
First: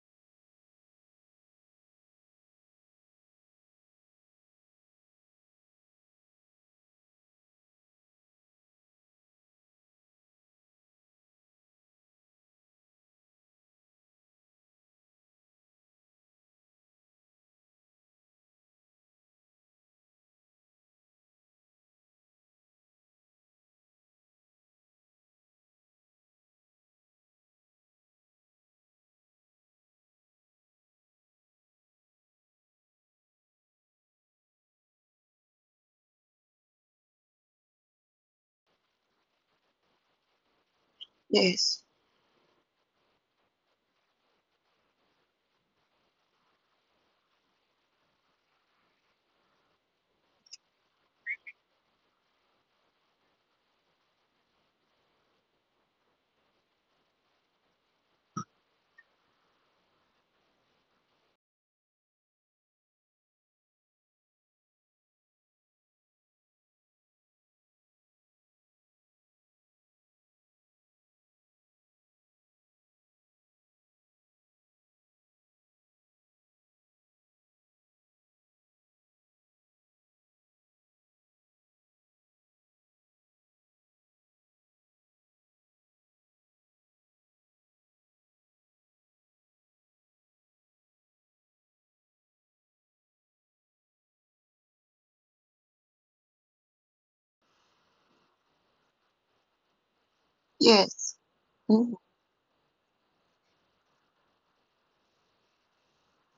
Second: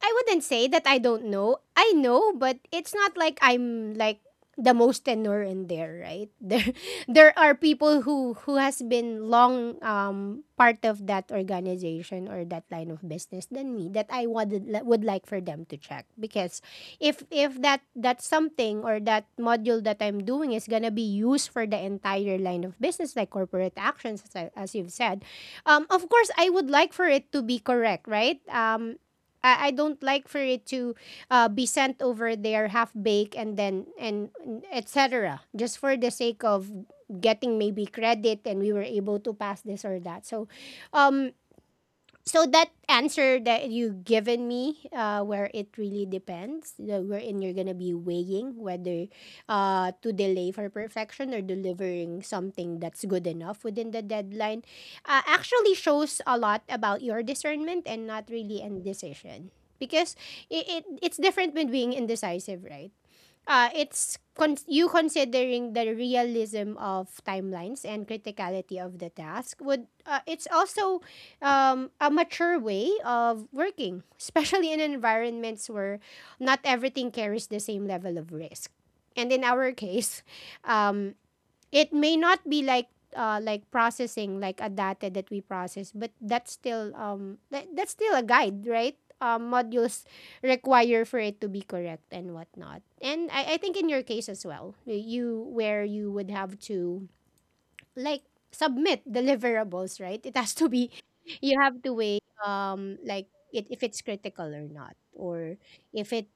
[SPEAKER 1] I wouldn't say that I don't know. I know, but it's not like I'm like the most tenor in there, right? There are people who has been long part of that organization or that line of business than me that I wanted would like for them to check because if that something or that module that I'm doing is going to be used for the entire line of business like corporate actions, as, I, as you've said, of course I would like for it to be correct, right? I don't like for it to be sent over there half baked and then and etc. Just for the sake of getting maybe credit and we were able to pass this or that. So, um,
[SPEAKER 2] Yes.
[SPEAKER 1] so that answer that you given me, where it really depends, wherein you're gonna be weighing whether to delay for perfection or delivering something that's good enough within the deadline, actually shows a lot about your discernment and not really indecision. Because it's different between being indecisive, right? You considering the realism of timelines and criticality of the task would it's also a mature way of working especially in environments where not everything carries the same level of risk, and in our case um, it may not be like processing like a data that we process, but that's still that's still a guide, right? Modules require for it to be correct and whatnot. And I think in your case as well, you where you would have to like submit deliverables, right? It has to be
[SPEAKER 2] Yes.
[SPEAKER 1] you have to
[SPEAKER 2] Mhm.
[SPEAKER 1] weigh like if it's critical or not, or if it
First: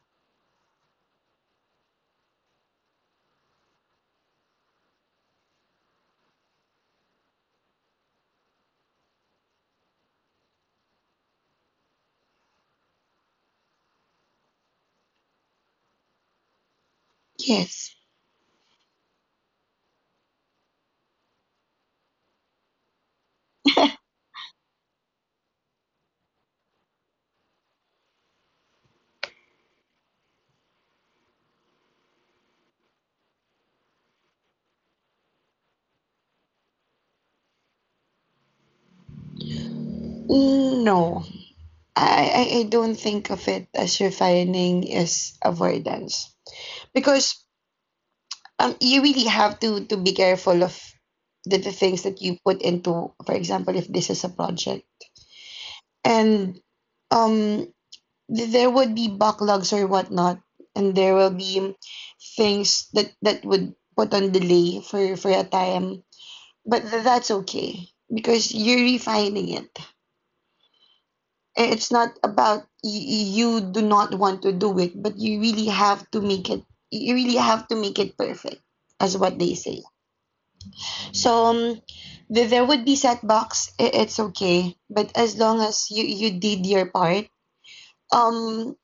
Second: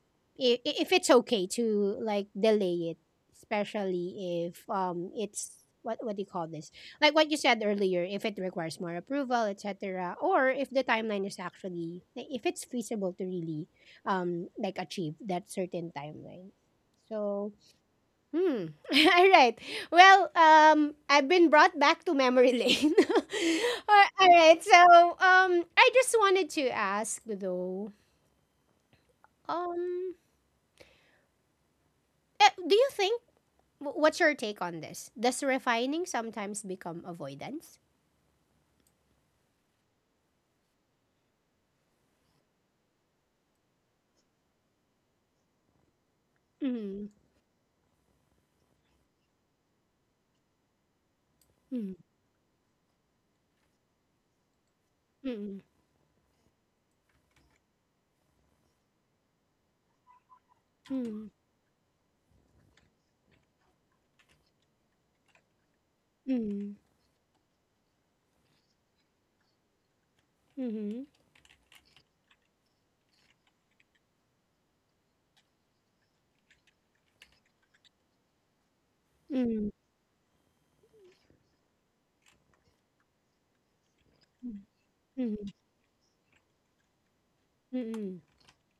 [SPEAKER 1] if it's okay to like delay it, especially if it's what do you call this, like what you said earlier, if it requires more approval, etc, or if the timeline is actually like, if it's feasible to really like achieve that certain timeline. So
[SPEAKER 2] Yes.
[SPEAKER 1] Hmm. All right. Well, I've been brought back to memory lane. All right. So, I just wanted to ask though, um, do you think what's your take on this? Does refining sometimes become avoidance?
[SPEAKER 2] No, I don't think of it as refining as avoidance,
[SPEAKER 1] Mm.
[SPEAKER 2] because you really have to be careful of the
[SPEAKER 1] Mm.
[SPEAKER 2] things that you put into, for example, if this is a project
[SPEAKER 1] Mm.
[SPEAKER 2] and um there would be backlogs or whatnot, and there will be things that would put on delay for a time, but
[SPEAKER 1] Mm.
[SPEAKER 2] that's okay because you're refining it.
[SPEAKER 1] Mm.
[SPEAKER 2] It's not about you do not want to do it, but you really have to make it, you really have to make it perfect, as what they
[SPEAKER 1] Mm.
[SPEAKER 2] say. So there would be setbacks. It's okay, but as
[SPEAKER 1] Mm.
[SPEAKER 2] long as you did your part,
[SPEAKER 1] Mm.
[SPEAKER 2] um,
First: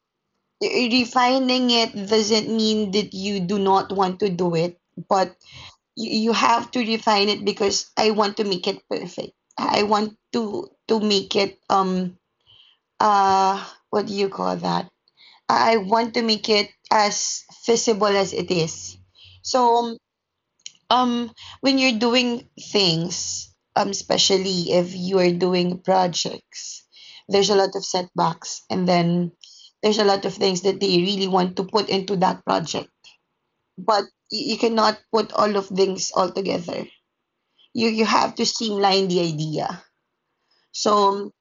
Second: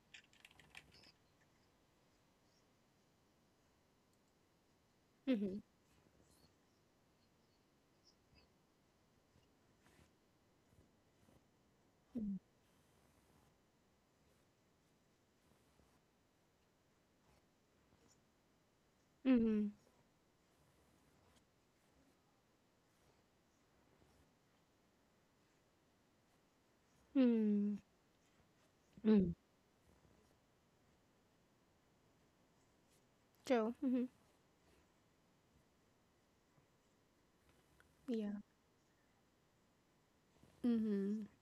[SPEAKER 2] refining it doesn't mean that you do not want to do it, but
[SPEAKER 1] Hmm.
[SPEAKER 2] you have to refine it because I want to make it perfect. I want to make it uh, what do you call that? I want to make it as feasible as it is. So
[SPEAKER 1] Mm.
[SPEAKER 2] um, when you're doing things um, especially if you are doing projects,
[SPEAKER 1] Hmm.
[SPEAKER 2] there's a lot
[SPEAKER 1] Mm.
[SPEAKER 2] of setbacks, and
[SPEAKER 1] Hmm.
[SPEAKER 2] then there's a lot of things that they really want to put into that project,
[SPEAKER 1] True.
[SPEAKER 2] but
[SPEAKER 1] Mhm.
[SPEAKER 2] you cannot put all of things all together, you
[SPEAKER 1] Yeah.
[SPEAKER 2] have to streamline the idea.
[SPEAKER 1] Mm-hmm.
[SPEAKER 2] So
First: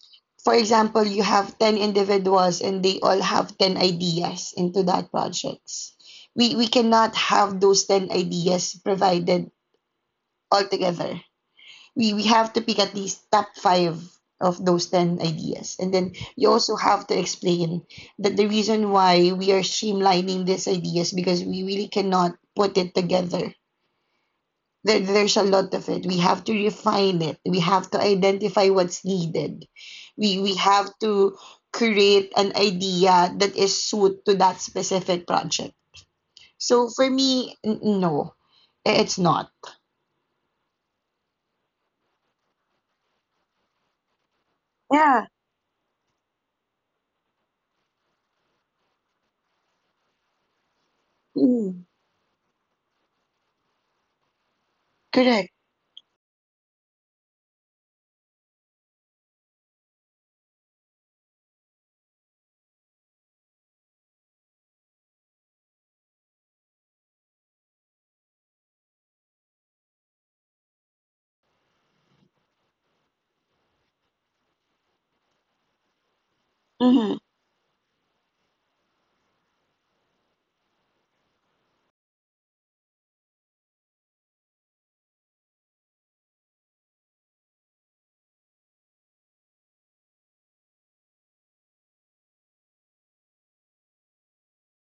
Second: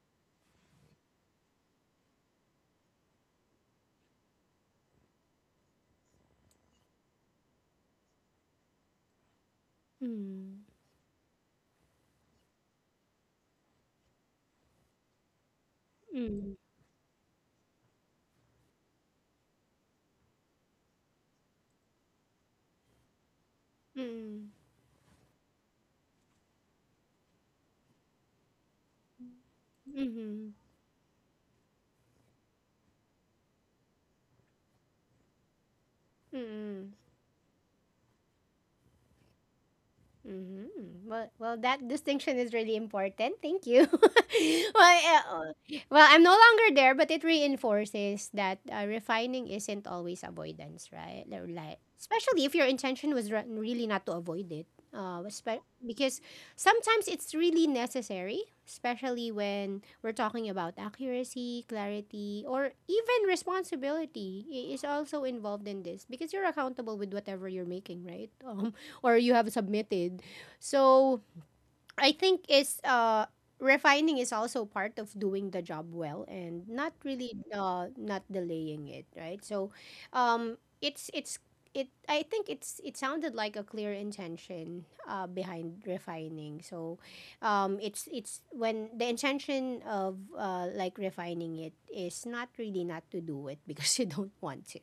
[SPEAKER 2] for example, you have 10 individuals and they all have 10 ideas into that projects, we cannot have those 10 ideas provided
[SPEAKER 1] Mm.
[SPEAKER 2] all together, we have to pick at least top five of those 10 ideas. And then you
[SPEAKER 1] Mm.
[SPEAKER 2] also have to explain that the reason why we are streamlining these ideas, because we really cannot put it together.
[SPEAKER 1] Mm.
[SPEAKER 2] There's a lot of it. We have to refine it. We have to identify what's needed.
[SPEAKER 1] 嗯哼，嗯嗯。
[SPEAKER 2] We have to create an idea that is suited to that specific project. So
[SPEAKER 1] 嗯
[SPEAKER 2] for me, no, it's not.
[SPEAKER 1] Mm-hmm. Well, well, that distinction is really important. Thank you. well, uh,
[SPEAKER 2] Yeah,
[SPEAKER 1] well, I'm no longer there, but it reinforces that refining isn't always avoidance, right? Or like,
[SPEAKER 2] mm,
[SPEAKER 1] especially if your intention was really not to avoid it.
[SPEAKER 2] correct.
[SPEAKER 1] Because sometimes it's really necessary, especially when we're talking about accuracy, clarity, or even responsibility is also involved in this because you're accountable with whatever you're making, right? Or you have submitted. So I think is refining is also part of doing the job well and not
[SPEAKER 2] Mm-hmm.
[SPEAKER 1] really not delaying it, right? So it's it I think it's it sounded like a clear intention behind refining. So it's when the intention of like refining it is not really not to do it because you don't want to.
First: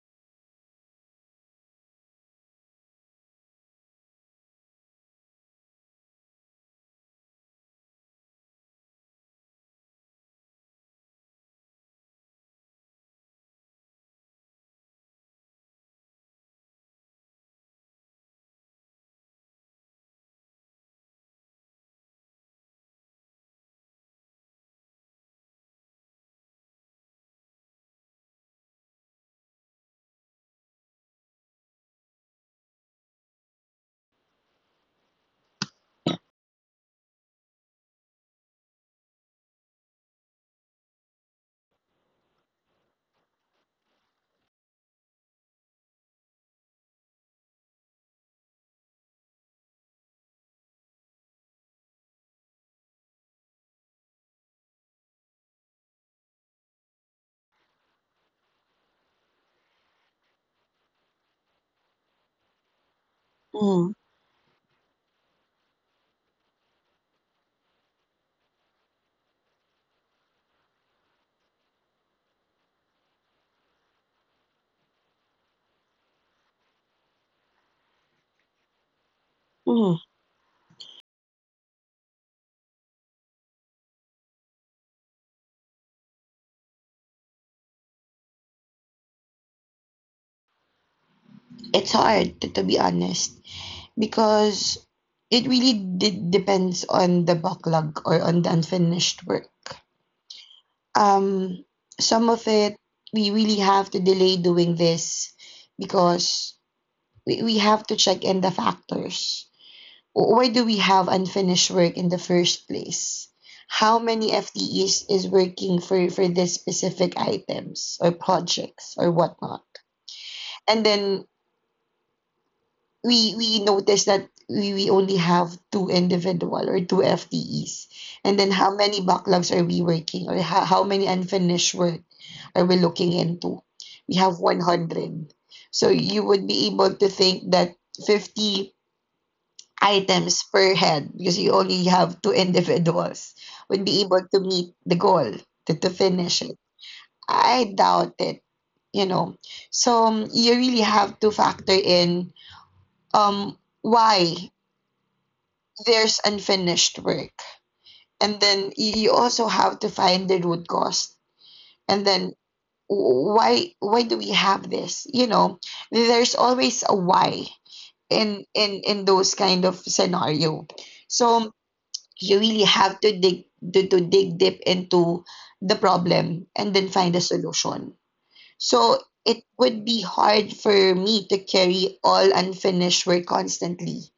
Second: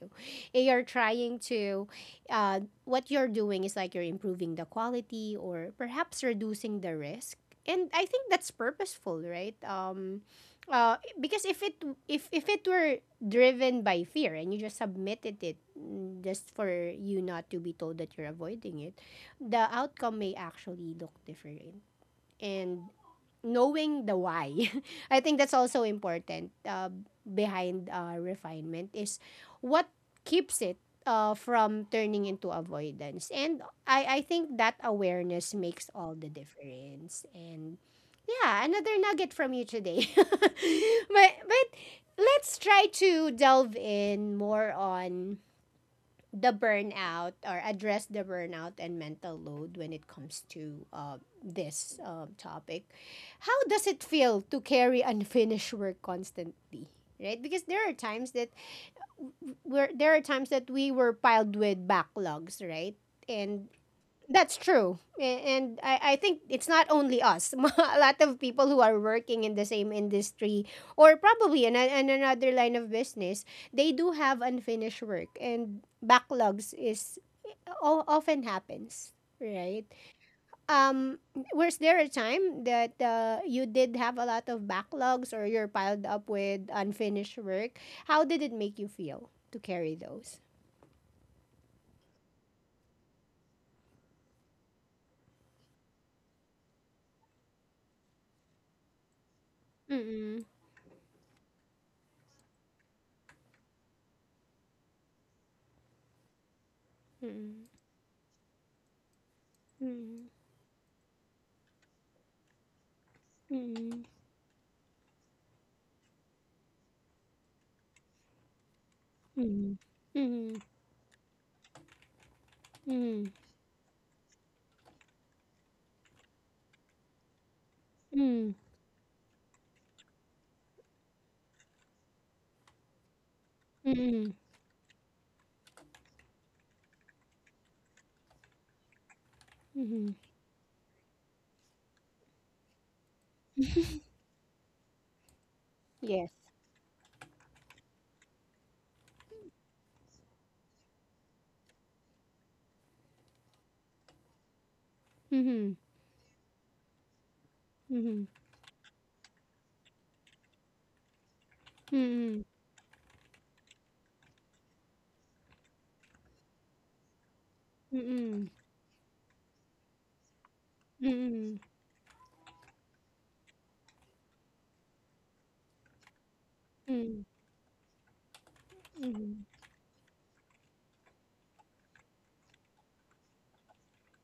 [SPEAKER 1] You're trying to uh what you're doing is like you're improving the quality, or perhaps reducing the risk, and I think that's purposeful, right? Because if it were driven by fear and you just submitted it mm, just for you not to be told that you're avoiding it, the outcome may actually look different. And knowing the why. I think that's also important behind refinement is what keeps it from turning into avoidance. And I think that awareness makes all the difference. And yeah, another nugget from you today. But let's try to delve in more on the burnout or address the burnout and mental load when it comes to this topic. How does it feel to carry unfinished work constantly? Right? Because there are times that there are times that we were piled with backlogs, right? And
[SPEAKER 2] Mm-hmm.
[SPEAKER 1] that's true. And I think it's not only us. A lot of people who are working in the same industry, or probably in, a, in another line of business, they do have unfinished work, and backlogs is often happens, right? Um was there a time that you did have a lot of backlogs, or you're piled up with unfinished work? How did it make you feel to carry those?
[SPEAKER 2] It's hard, to be honest, because it really did depends on the backlog or on the unfinished work.
[SPEAKER 1] Mm.
[SPEAKER 2] Um, some of it we really have to delay doing this because we
[SPEAKER 1] Mm.
[SPEAKER 2] have to check in the factors.
[SPEAKER 1] Mm.
[SPEAKER 2] Why do we have unfinished work in the first place? How
[SPEAKER 1] Mm.
[SPEAKER 2] many FTEs is working for this specific items or projects or whatnot?
[SPEAKER 1] Mhm. Mhm.
[SPEAKER 2] And then
[SPEAKER 1] Mhm.
[SPEAKER 2] we noticed that we only have two individual or two FTEs. And then
[SPEAKER 1] Mhm.
[SPEAKER 2] how many backlogs are we working, or how many unfinished work are we looking into? We
[SPEAKER 1] Mhm.
[SPEAKER 2] have 100. So you would be able to think that 50
[SPEAKER 1] Mhm.
[SPEAKER 2] items per head, because you only have two individuals would be able to meet the goal to
[SPEAKER 1] Yes.
[SPEAKER 2] finish it. I doubt it, you know. So you really have to factor in um why
[SPEAKER 1] Mhm.
[SPEAKER 2] there's unfinished work.
[SPEAKER 1] Mhm.
[SPEAKER 2] And then you also have to find the root cause. And then
[SPEAKER 1] Mhm.
[SPEAKER 2] why do we have this? You know, there's always a why in
[SPEAKER 1] Mhm.
[SPEAKER 2] those kind of scenario. So
[SPEAKER 1] Mhm.
[SPEAKER 2] you really have to dig deep into the problem, and then find a
[SPEAKER 1] Mhm.
[SPEAKER 2] solution. So
[SPEAKER 1] Mhm.
[SPEAKER 2] it would be hard for me to carry all unfinished work constantly,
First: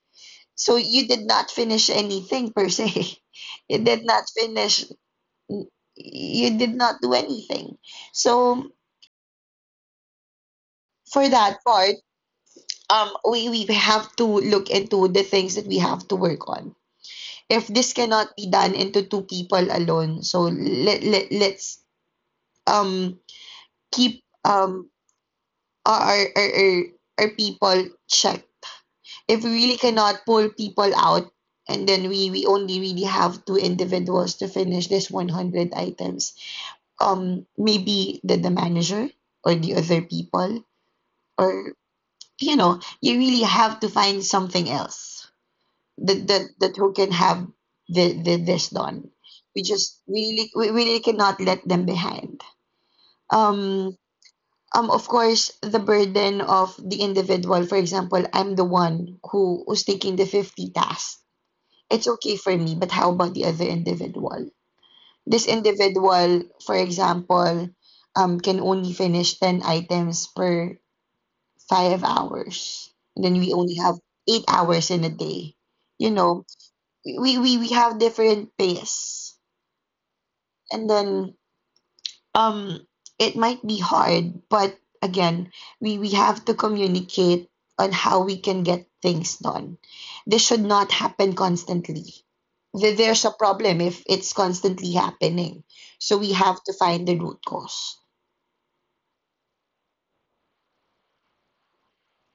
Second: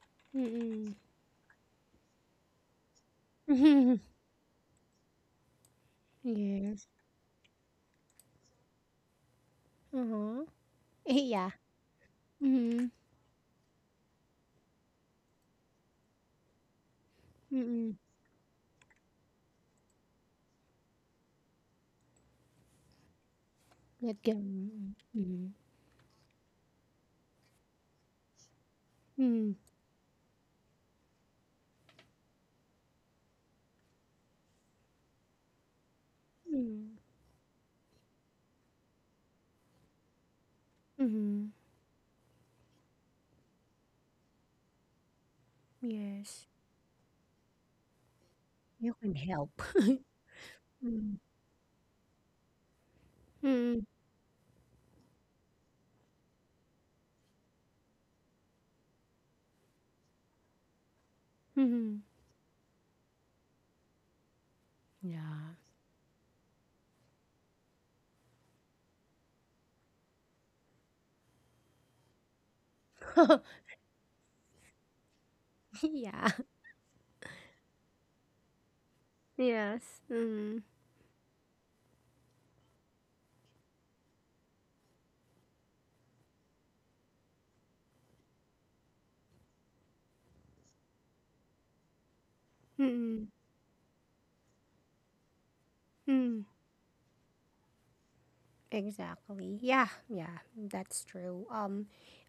[SPEAKER 2] so
[SPEAKER 1] Mhm.
[SPEAKER 2] you did not finish anything per se. You
[SPEAKER 1] Hmm.
[SPEAKER 2] did not finish, you did
[SPEAKER 1] Yes.
[SPEAKER 2] not do anything. So
[SPEAKER 1] Uh-huh.
[SPEAKER 2] for
[SPEAKER 1] Yeah.
[SPEAKER 2] that part,
[SPEAKER 1] Mhm.
[SPEAKER 2] we have to look into the things that we have to work on. If this
[SPEAKER 1] Mhm.
[SPEAKER 2] cannot be done into two people alone, so let's um,
[SPEAKER 1] Let
[SPEAKER 2] keep
[SPEAKER 1] go. Mhm.
[SPEAKER 2] our, our, our, our people check. If we
[SPEAKER 1] Mhm.
[SPEAKER 2] really cannot pull people out, and then we only really have two individuals to finish this 100 items,
[SPEAKER 1] Mhm.
[SPEAKER 2] um, maybe the manager or the other people,
[SPEAKER 1] Mhm. Mhm.
[SPEAKER 2] or you know, you really have to find something else
[SPEAKER 1] Yes.
[SPEAKER 2] that who can have the this
[SPEAKER 1] You
[SPEAKER 2] done.
[SPEAKER 1] can help.
[SPEAKER 2] We really
[SPEAKER 1] Mhm.
[SPEAKER 2] cannot let them behind,
[SPEAKER 1] Mhm.
[SPEAKER 2] um um, of course the burden of the individual, for example, I'm the one who who's taking the 50 tasks,
[SPEAKER 1] Mhm.
[SPEAKER 2] it's okay for me, but how about the other individual? This
[SPEAKER 1] Yeah.
[SPEAKER 2] individual, for example, can only finish 10 items per five hours. And then we only have eight hours in a day. You
[SPEAKER 1] Yeah.
[SPEAKER 2] know, we have different pace.
[SPEAKER 1] Yes. Mhm.
[SPEAKER 2] And then um, it might be hard, but again we have to communicate on how we can get things done. This should not happen constantly. There's a
[SPEAKER 1] Mhm.
[SPEAKER 2] problem if it's constantly happening, so we
[SPEAKER 1] Mhm.
[SPEAKER 2] have to find the root cause.
[SPEAKER 1] Exactly. Yeah, yeah, that's true. Um,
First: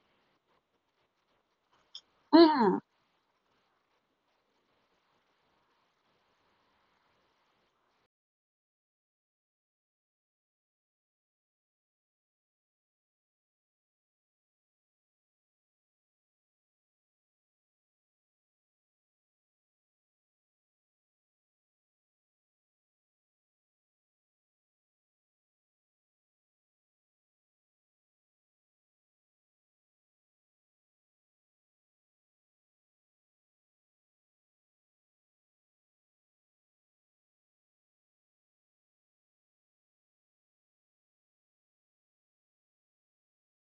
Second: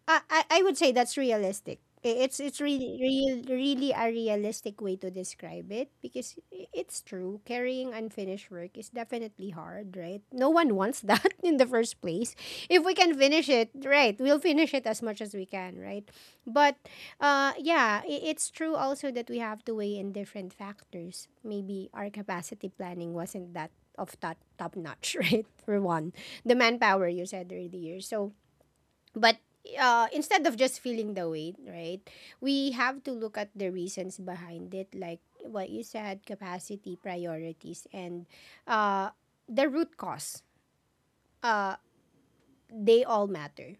[SPEAKER 1] I, I, I would say that's realistic. It's
[SPEAKER 2] Yeah.
[SPEAKER 1] really real really a realistic way to describe it, because it's true. Carrying unfinished work is definitely hard, right? No one wants that in the first place. If we can finish it, right, we'll finish it as much as we can, right? But yeah, it's true also that we have to weigh in different factors. Maybe our capacity planning wasn't that of top notch, right? For one, the manpower you said earlier. So, but instead of just feeling the weight, right, we have to look at the reasons behind it, like what you said, capacity, priorities, and uh, the root cause. Uh, they all matter.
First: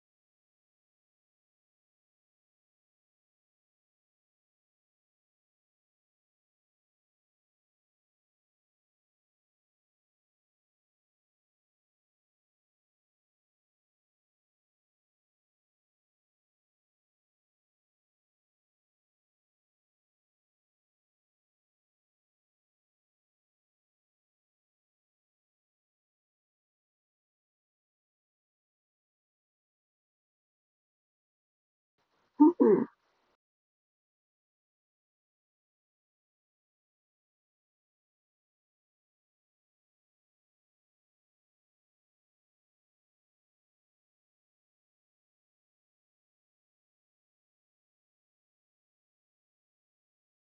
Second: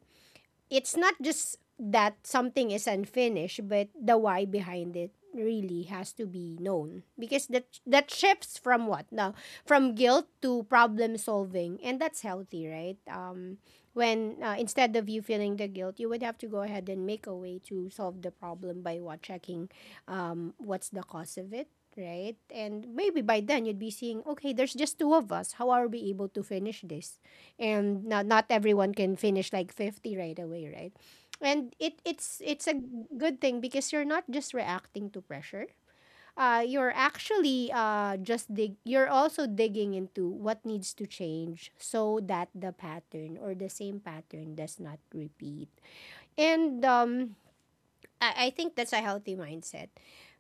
[SPEAKER 1] It's not just that something is unfinished, but the why behind it really has to be known, because that shifts from what now from guilt to problem solving, and that's healthy, right? When instead of you feeling the guilt, you would have to go ahead and make a way to solve the problem by what checking what's the cause of it, right? And maybe by then you'd be seeing, okay, there's just two of us, how are we able to finish this? And not everyone can finish like 50 right away, right? And it's a
[SPEAKER 2] Mm-mm.
[SPEAKER 1] good thing because you're not just reacting to pressure, you're actually just dig you're also digging into what needs to change so that the pattern or the same pattern does not repeat. And I think that's a healthy mindset,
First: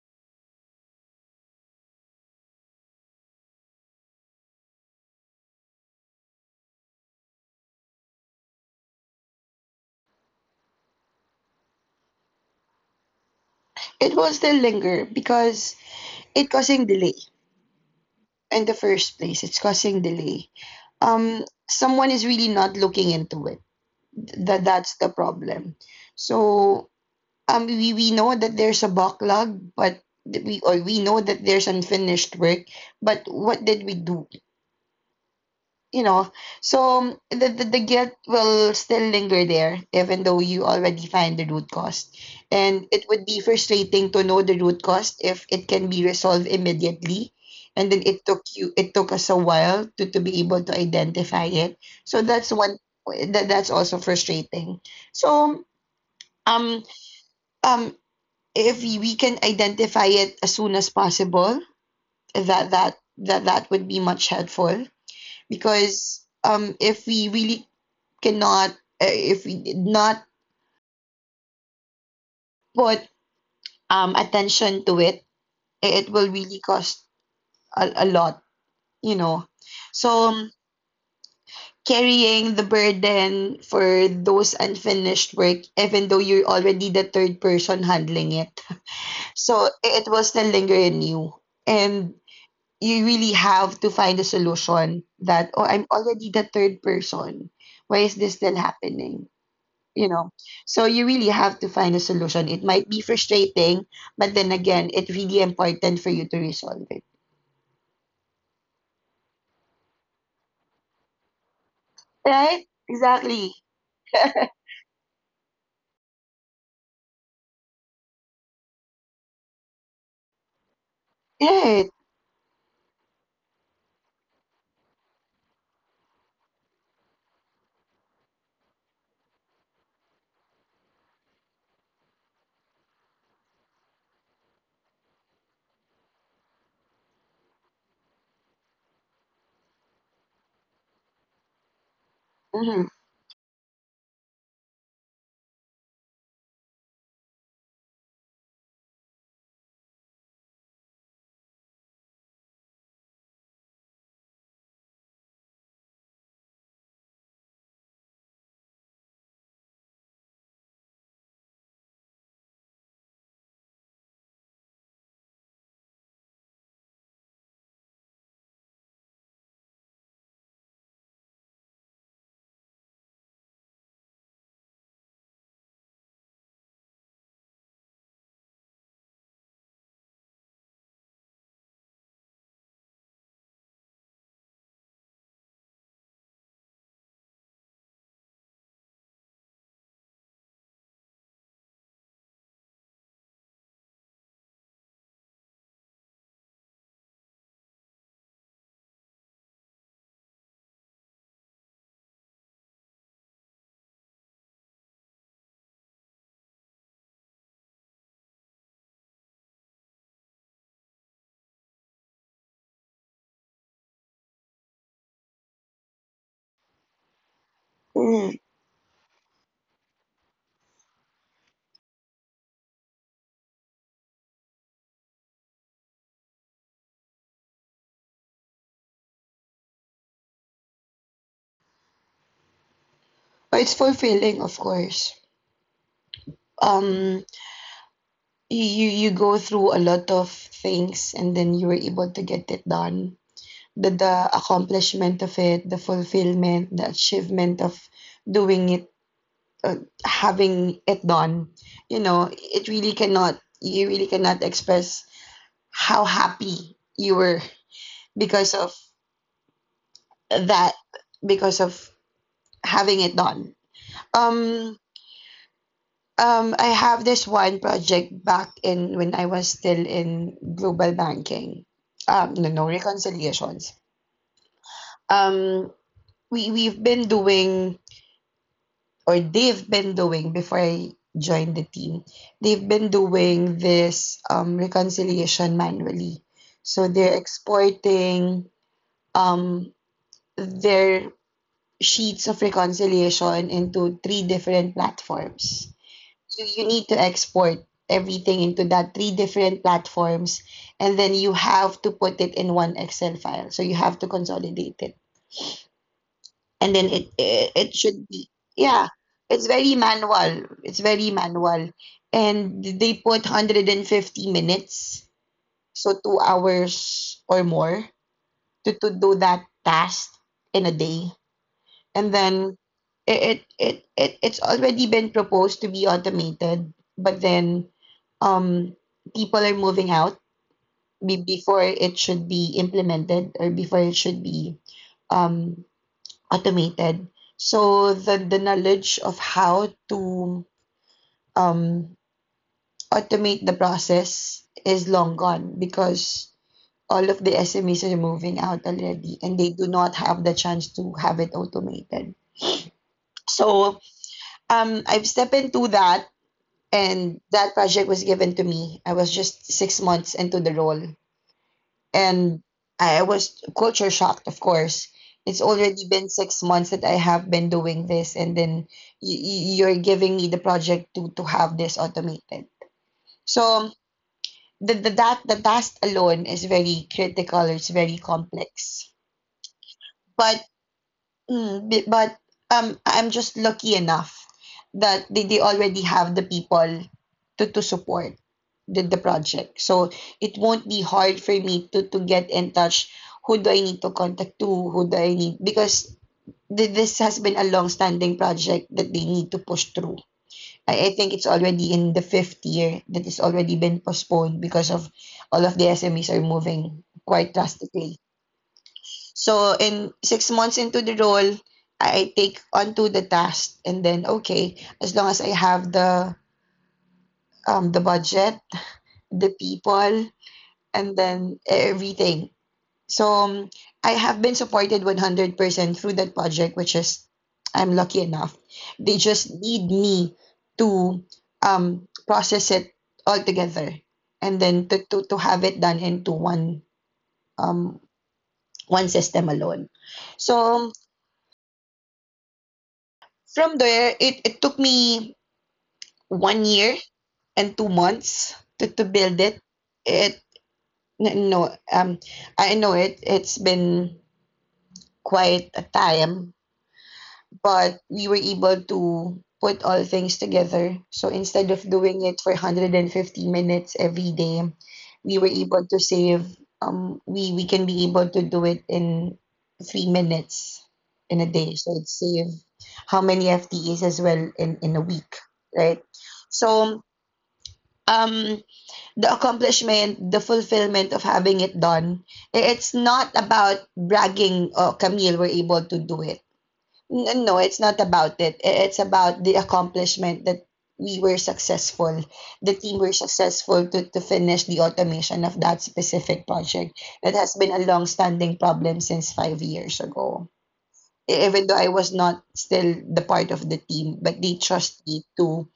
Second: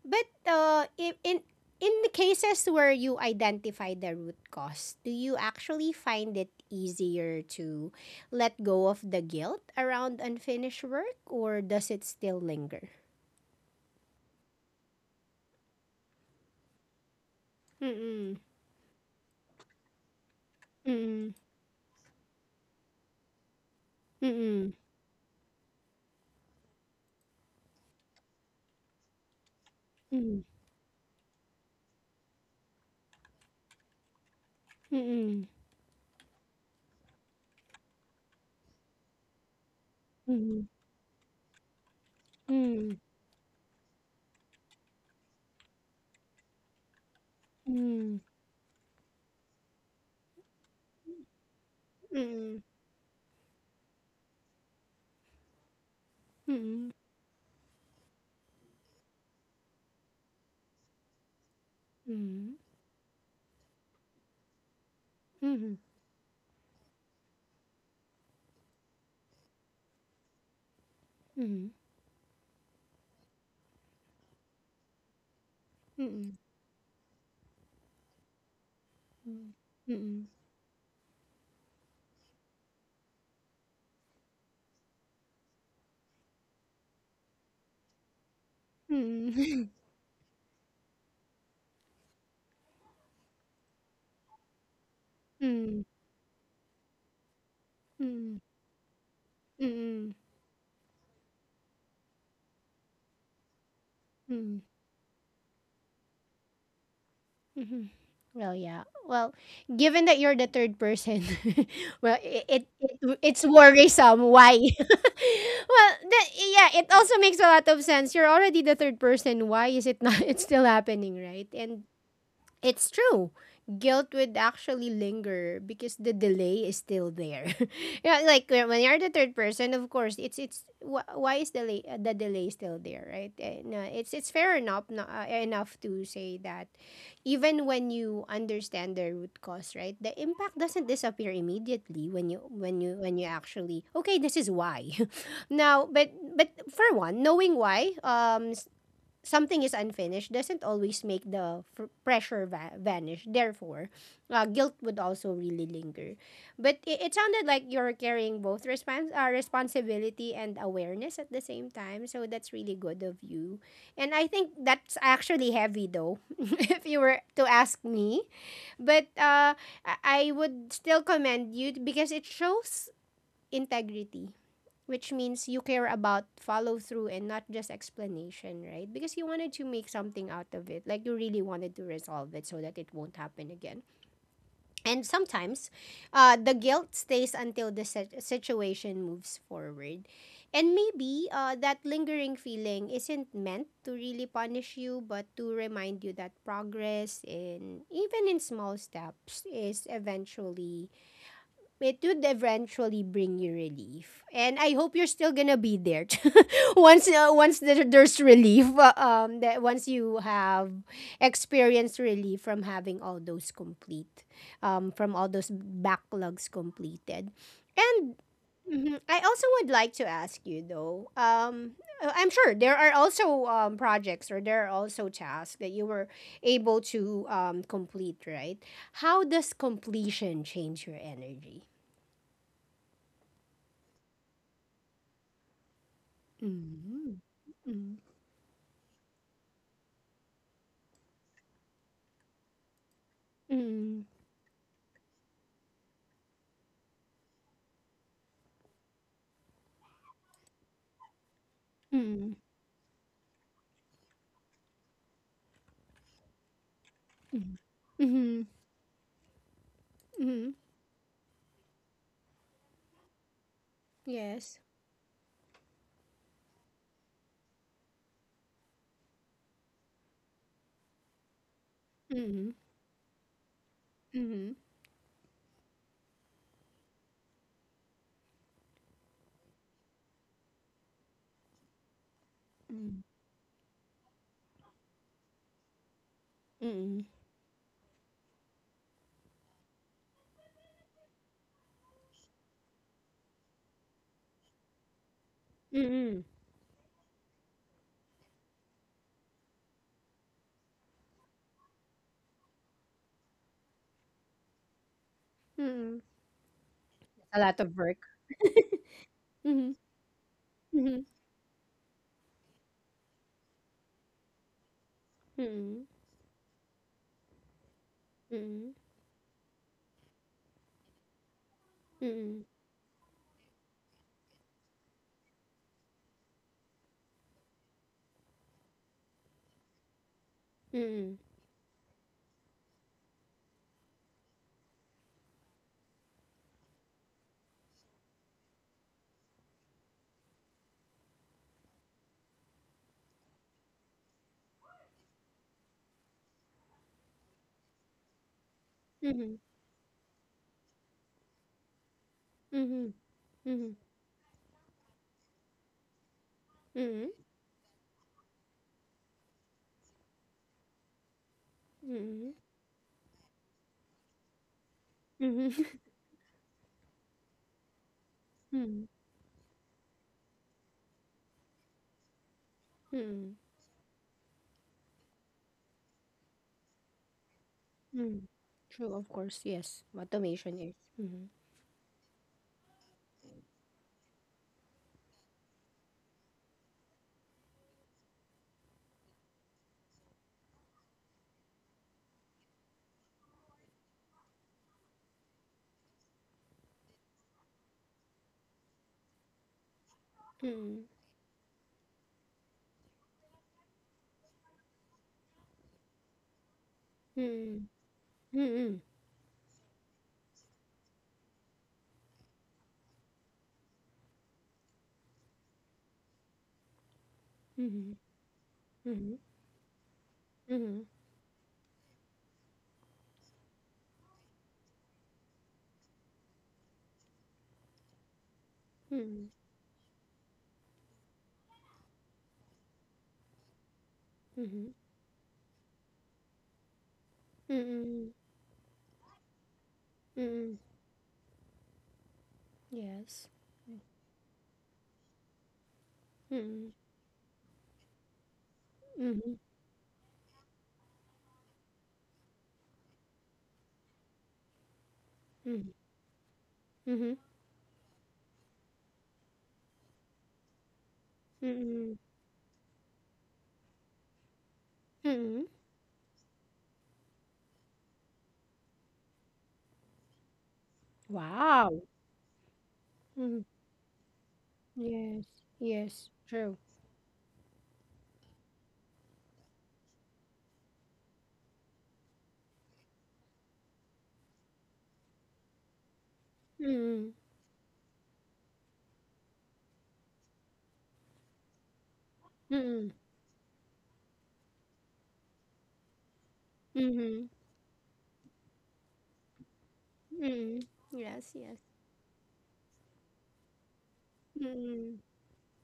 [SPEAKER 1] but in the cases where you identify the root cause, do you actually find it easier to let go of the guilt around unfinished work, or does it still linger?
[SPEAKER 2] It will still linger because it causing delay
[SPEAKER 1] Mm-mm.
[SPEAKER 2] in the first place. It's causing delay.
[SPEAKER 1] Mm-mm.
[SPEAKER 2] um Someone is really not looking into it. Th- that
[SPEAKER 1] Mm-mm.
[SPEAKER 2] that's the problem. So we, know that there's a backlog, but
[SPEAKER 1] Mm-mm.
[SPEAKER 2] we know that there's unfinished work, but what did we do,
[SPEAKER 1] Mm-mm.
[SPEAKER 2] you know so the guilt will still linger there even though you
[SPEAKER 1] Mm-mm.
[SPEAKER 2] already find the root cause. And it would be frustrating to know the root cause if it can be resolved immediately, and then
[SPEAKER 1] Mm-mm.
[SPEAKER 2] it took us a while to be able to identify it. So that's one. That's also frustrating. So um
[SPEAKER 1] Mm-mm.
[SPEAKER 2] um if we can identify it as soon as possible, that would be much helpful.
[SPEAKER 1] Mm-mm.
[SPEAKER 2] Because if we really cannot, if we did not put attention to it, it
[SPEAKER 1] Mm-mm.
[SPEAKER 2] will
[SPEAKER 1] Mm-mm.
[SPEAKER 2] really cost a lot, you know.
[SPEAKER 1] Mm-mm. Mm-mm. Mm-mm. Mm-mm.
[SPEAKER 2] So carrying the burden for those unfinished work, even though you're already the third person handling it, so
[SPEAKER 1] Mm-mm.
[SPEAKER 2] it will still linger in you, and you really have to find a solution that oh,
[SPEAKER 1] Mm-mm.
[SPEAKER 2] I'm already the third person, why is this
[SPEAKER 1] Mm-mm.
[SPEAKER 2] still happening, you
[SPEAKER 1] Mm-mm.
[SPEAKER 2] know so you really have to find a solution. It might be frustrating, but then
[SPEAKER 1] Mm-mm.
[SPEAKER 2] again, it's really important for you to resolve it.
[SPEAKER 1] Mhm. Well, yeah. Well, given that you're the third person, well,
[SPEAKER 2] Right,
[SPEAKER 1] it it's
[SPEAKER 2] exactly.
[SPEAKER 1] worrisome. Why? Well, that, yeah, it also makes a lot of sense. You're already the third person. Why is it not? It's still happening, right? And
[SPEAKER 2] Right.
[SPEAKER 1] it's true. Guilt would actually linger because the delay is still there. Yeah, like when you're the third person, of course, it's why is delay the delay still there, right? Eh, no, it's fair enough no, enough to say that even when you understand the root cause, right? The impact doesn't disappear immediately when you
[SPEAKER 2] Mm-hmm.
[SPEAKER 1] when you actually okay, this is why. Now, but for one, knowing why something is unfinished doesn't always make the pressure vanish. Therefore, guilt would also really linger. But it sounded like you're carrying both responsibility and awareness at the same time. So that's really good of you. And I think that's actually heavy though, if you were to ask me. But I would still commend you because it shows integrity, which means you care about follow through and not just explanation, right? Because you wanted to make something out of it, like you really wanted to resolve it so that it won't happen again. And sometimes, the guilt stays until the situation moves forward. And maybe that lingering feeling isn't meant to really punish you, but to remind you that progress in even in small steps is eventually it would eventually bring you relief. And I hope you're still gonna be there once there's relief. That once you have experienced relief from all those backlogs completed, and
[SPEAKER 2] Mm-hmm.
[SPEAKER 1] Mhm. I also would like to ask you though. I'm sure there are also projects or there are also tasks that you were able to complete, right? How does completion change your energy?
[SPEAKER 2] It's fulfilling, of course.
[SPEAKER 1] Mm.
[SPEAKER 2] um
[SPEAKER 1] Mm.
[SPEAKER 2] you go through a lot of things and then you were able to get it done. the
[SPEAKER 1] Mm.
[SPEAKER 2] the accomplishment of it, the fulfillment, the achievement of doing it, uh, having it done, you know,
[SPEAKER 1] Mm.
[SPEAKER 2] it really cannot, you really cannot express how happy you were
[SPEAKER 1] Mm. Mhm.
[SPEAKER 2] because of
[SPEAKER 1] Mhm.
[SPEAKER 2] that, because of having it done.
[SPEAKER 1] Yes.
[SPEAKER 2] Um, um, I have this one project back in when I was still in global banking. No,
[SPEAKER 1] Mhm.
[SPEAKER 2] No reconciliations.
[SPEAKER 1] Mhm.
[SPEAKER 2] Um, we've been doing or they've been doing before I joined the team, they've been
[SPEAKER 1] Mm.
[SPEAKER 2] doing this reconciliation manually. So
[SPEAKER 1] Hmm.
[SPEAKER 2] they're exporting um, their sheets of reconciliation into three different platforms.
[SPEAKER 1] Hmm.
[SPEAKER 2] So you need to export everything into that three different platforms, and then you have to put it in one excel file, so you have to consolidate it.
[SPEAKER 1] Hmm.
[SPEAKER 2] And then it,
[SPEAKER 1] A
[SPEAKER 2] it
[SPEAKER 1] lot
[SPEAKER 2] it
[SPEAKER 1] of work.
[SPEAKER 2] should be, yeah, it's very
[SPEAKER 1] Mhm.
[SPEAKER 2] manual. It's
[SPEAKER 1] Mhm.
[SPEAKER 2] very manual. And they put 150 minutes,
[SPEAKER 1] Mhm.
[SPEAKER 2] so 2 hours or more to do that task in a day. And
[SPEAKER 1] Mhm.
[SPEAKER 2] then it's already been proposed to be automated, but then um people are moving out
[SPEAKER 1] Mhm.
[SPEAKER 2] before it should be implemented or before it should be um automated. So the knowledge of how to um, automate the process is long gone because all of the SMEs are moving out already,
[SPEAKER 1] Mhm.
[SPEAKER 2] and they do not have the chance to have it automated.
[SPEAKER 1] Mhm. Mhm.
[SPEAKER 2] So I've stepped into that, and that project was given to me. I was just 6 months into the role,
[SPEAKER 1] Mhm. Mhm.
[SPEAKER 2] and I was culture shocked, of course. It's
[SPEAKER 1] Mhm. Mhm.
[SPEAKER 2] already been 6 months that I have been doing this, and then
[SPEAKER 1] Mhm.
[SPEAKER 2] you're giving me the project to have this automated.
[SPEAKER 1] Mhm.
[SPEAKER 2] So the task alone is very critical. It's very
[SPEAKER 1] Mhm.
[SPEAKER 2] complex,
[SPEAKER 1] True, of course. Yes.
[SPEAKER 2] but
[SPEAKER 1] Automation is. Mhm.
[SPEAKER 2] But I'm just lucky enough that they already have the people to support the project. So it won't be hard for me to get in touch. Who do I need to contact to? Who do I need? Because this has been a long-standing project that they need to push through.
[SPEAKER 1] Mhm.
[SPEAKER 2] I think it's already in the fifth year that it's already been postponed because of all of the SMEs are moving quite
[SPEAKER 1] Mhm.
[SPEAKER 2] drastically. So in 6 months into the role, I take onto the task, and then okay, as long as I have the
[SPEAKER 1] Mhm.
[SPEAKER 2] budget,
[SPEAKER 1] Mhm.
[SPEAKER 2] the people,
[SPEAKER 1] Mhm. Mhm.
[SPEAKER 2] and then everything. So I have been supported 100% through that project, which is I'm lucky enough. They
[SPEAKER 1] Mhm.
[SPEAKER 2] just need me to process it all together, and then
[SPEAKER 1] Mhm.
[SPEAKER 2] to, to have it done into one um,
[SPEAKER 1] Mhm.
[SPEAKER 2] one system alone. So
[SPEAKER 1] Mm, yes.
[SPEAKER 2] from there, it took me one
[SPEAKER 1] Mm,
[SPEAKER 2] year and 2 months to build
[SPEAKER 1] mhm,
[SPEAKER 2] it. It n- no I know it. It's been quite
[SPEAKER 1] mhm,
[SPEAKER 2] a time,
[SPEAKER 1] mhm,
[SPEAKER 2] but we were able to put all things together. So instead of
[SPEAKER 1] mhm,
[SPEAKER 2] doing it for 150 minutes every day, we were
[SPEAKER 1] mhm.
[SPEAKER 2] able to save um, we can be able to do it in 3 minutes in a day. So
[SPEAKER 1] Wow.
[SPEAKER 2] it save how many
[SPEAKER 1] Mm,
[SPEAKER 2] FTEs as well in a
[SPEAKER 1] yes.
[SPEAKER 2] week, right?
[SPEAKER 1] Yes. True.
[SPEAKER 2] So um the accomplishment, the fulfillment of having it done, it's not about bragging, oh, Camille, we're able to do it.
[SPEAKER 1] Mm,
[SPEAKER 2] No, it's not about it. It's about the accomplishment that we were successful, the team
[SPEAKER 1] mm,
[SPEAKER 2] were successful to finish the automation of that specific project. That
[SPEAKER 1] mhm,
[SPEAKER 2] has been a long-standing problem since 5 years ago.
[SPEAKER 1] mm. Yes.
[SPEAKER 2] Even
[SPEAKER 1] Yes.
[SPEAKER 2] though I was not still the part of the team, but they trust
[SPEAKER 1] Mm,
[SPEAKER 2] me to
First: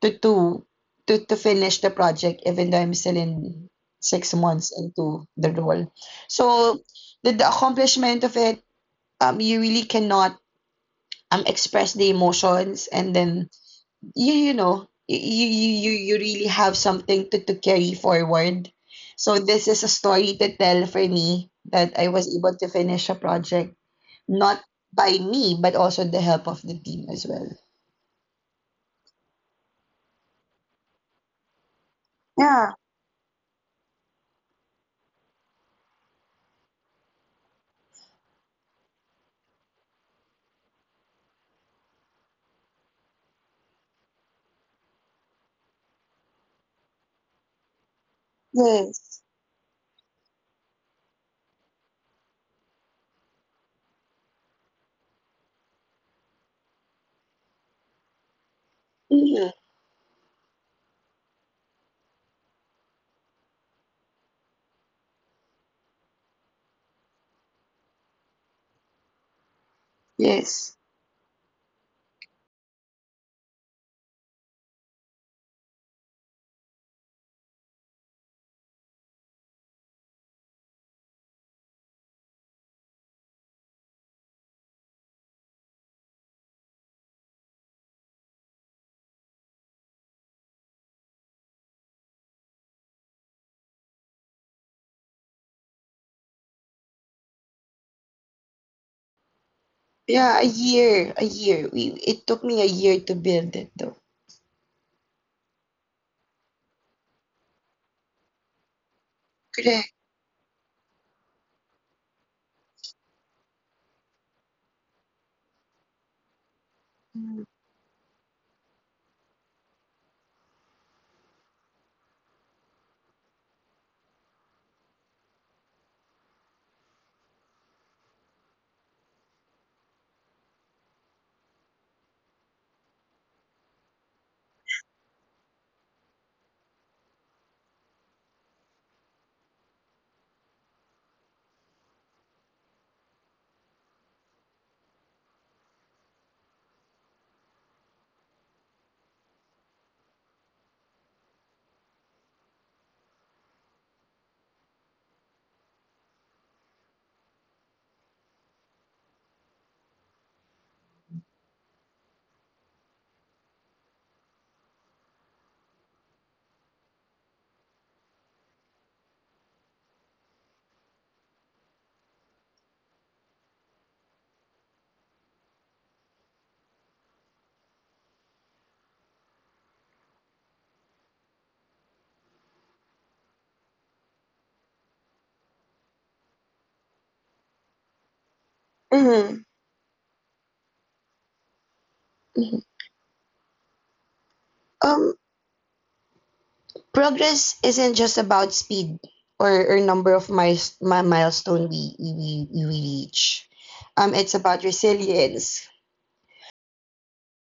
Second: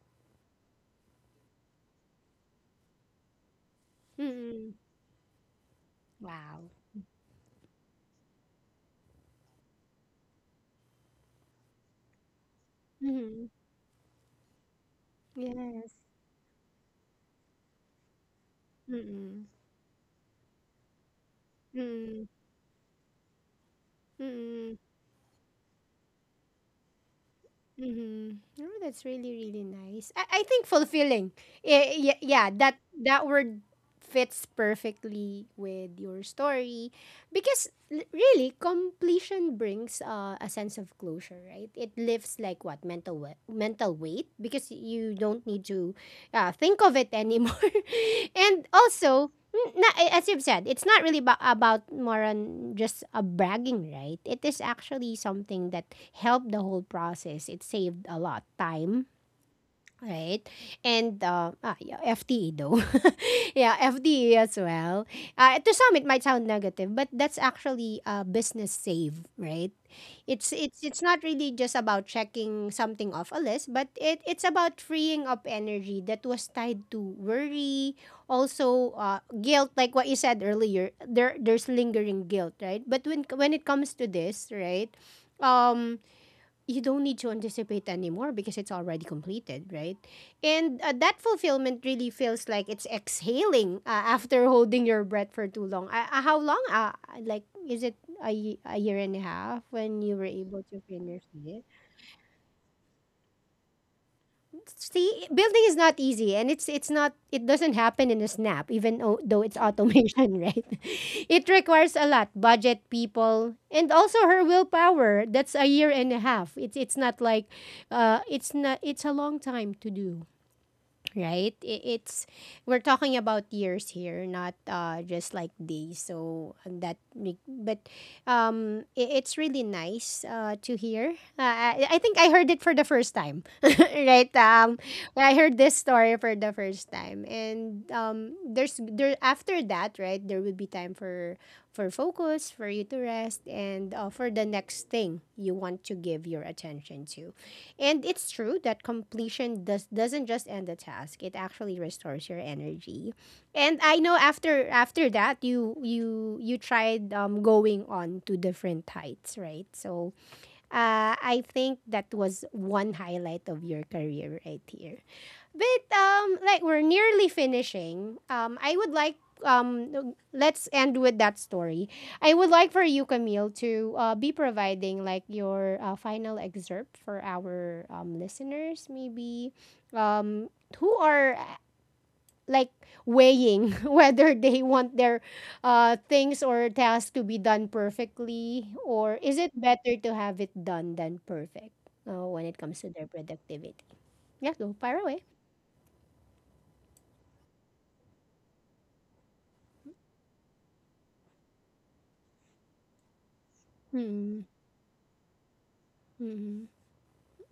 [SPEAKER 2] to to to finish the project, even though I'm still in 6 months
[SPEAKER 1] mm.
[SPEAKER 2] into the role.
[SPEAKER 1] Wow.
[SPEAKER 2] So the accomplishment of it, you really cannot express the emotions, and then
[SPEAKER 1] Mm,
[SPEAKER 2] you you know you you you
[SPEAKER 1] yes.
[SPEAKER 2] you really have something to carry forward. So
[SPEAKER 1] Mm,
[SPEAKER 2] this is a story to tell for me, that I
[SPEAKER 1] mm,
[SPEAKER 2] was able to finish a project, not
[SPEAKER 1] mm.
[SPEAKER 2] by me, but also the help of the team as well.
[SPEAKER 1] Mm-hmm. Oh, that's really really nice. I think fulfilling. Yeah, yeah,
[SPEAKER 2] Yeah.
[SPEAKER 1] that word fits perfectly with your story because really completion brings a sense of closure, right? It lifts like what mental mental weight because you don't need to think of it anymore. And
[SPEAKER 2] Yes.
[SPEAKER 1] also, not as you've said, it's not really about more on just a bragging, right? It is actually something that helped the whole process. It saved a lot time.
[SPEAKER 2] Hmm.
[SPEAKER 1] Right. And yeah, FTE though. Yeah, FTE as well. To some it might sound negative, but that's actually a business save, right? It's
[SPEAKER 2] Yes.
[SPEAKER 1] it's it's not really just about checking something off a list, but it's about freeing up energy that was tied to worry, also guilt, like what you said earlier. There's lingering guilt, right? But when it comes to this, right? Um you don't need to anticipate anymore because it's already completed, right? And that fulfillment really feels like it's exhaling after holding your breath for too long. How long? Like, is it a, y- A year and a half when you were
[SPEAKER 2] Yeah, a
[SPEAKER 1] able to
[SPEAKER 2] year,
[SPEAKER 1] finish it?
[SPEAKER 2] we, it took me a year to build it though.
[SPEAKER 1] See, building is not easy and it doesn't happen in a snap even though it's
[SPEAKER 2] Correct.
[SPEAKER 1] automation, right? It requires a lot budget people and also her willpower. That's a year and a half. It's not like it's not It's a long time to do, right? I- It's We're talking about years here, not just like days. So and that, re- but I- It's really nice to hear. I think I heard it for the first time, right? When I heard this story for the first time, and there after that, right? There will be time for focus, for you to rest, and for the next thing you want to give your attention to. And it's true that completion doesn't just end the task. It actually restores your energy. And I know after that you tried going on to different heights, right? So I think that was one highlight of your career right here. But like we're nearly finishing. I would like Let's end with that story. I would like for you, Camille, to be providing like your final excerpt for our listeners, maybe um, who are like weighing whether they want their things or tasks to be done perfectly, or is it
[SPEAKER 2] Mm-hmm.
[SPEAKER 1] better to have it done than perfect when it comes to their productivity? Yeah, go far away.
[SPEAKER 2] Um, progress isn't just about speed or number of miles, my milestone we reach. It's
[SPEAKER 1] Hmm.
[SPEAKER 2] about resilience,
[SPEAKER 1] Mhm.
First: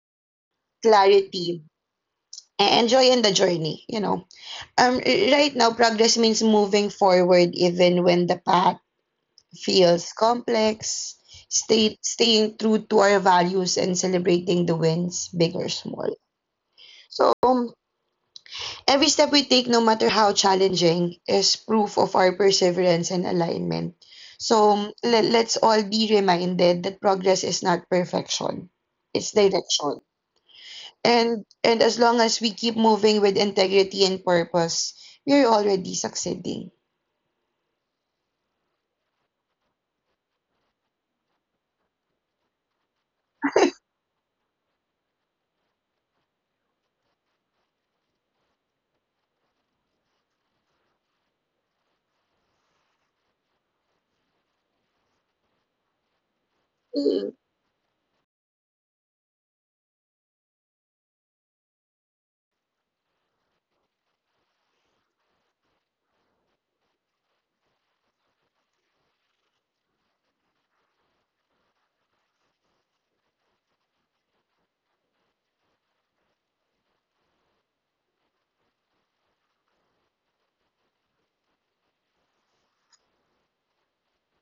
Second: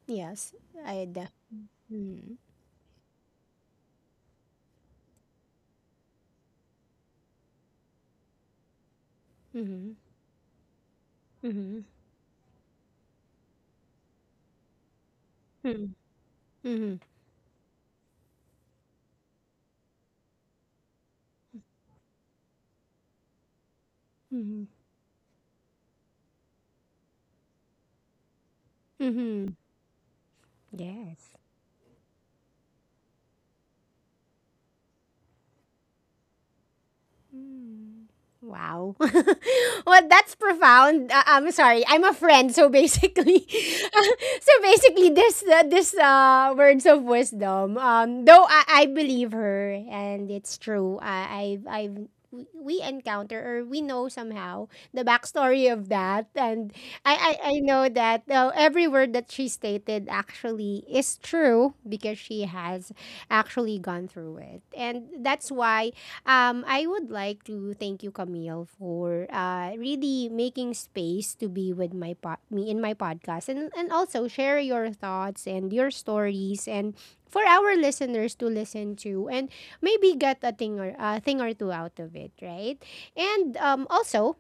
[SPEAKER 1] Yes, I def
[SPEAKER 2] clarity,
[SPEAKER 1] Mhm.
[SPEAKER 2] and joy in the journey, you know. Um, right now, progress means moving forward even when the path
[SPEAKER 1] Mhm.
[SPEAKER 2] feels complex,
[SPEAKER 1] Mhm.
[SPEAKER 2] staying true to our values and celebrating the wins, big or
[SPEAKER 1] Mhm.
[SPEAKER 2] small.
[SPEAKER 1] Mhm.
[SPEAKER 2] So, every step we take, no matter how challenging, is proof of our perseverance and alignment.
[SPEAKER 1] Mhm.
[SPEAKER 2] So let's all be reminded that progress is not perfection, it's
[SPEAKER 1] Mhm.
[SPEAKER 2] direction.
[SPEAKER 1] Yes.
[SPEAKER 2] And as long as we keep moving with integrity and purpose, we're already succeeding.
[SPEAKER 1] Mm. Wow. Well, that's profound. I'm sorry. I'm a friend, so basically, so basically, this words of wisdom. Though I believe her, and it's true. I We encounter or we know somehow the backstory of that, and I know that every word that she stated actually is true because she has actually gone through it, and that's why I would like to thank you, Camille, for really making space to be with me in my podcast, and also share your thoughts and your stories and. For our listeners to listen to and maybe get a thing or two out of it, right? And also,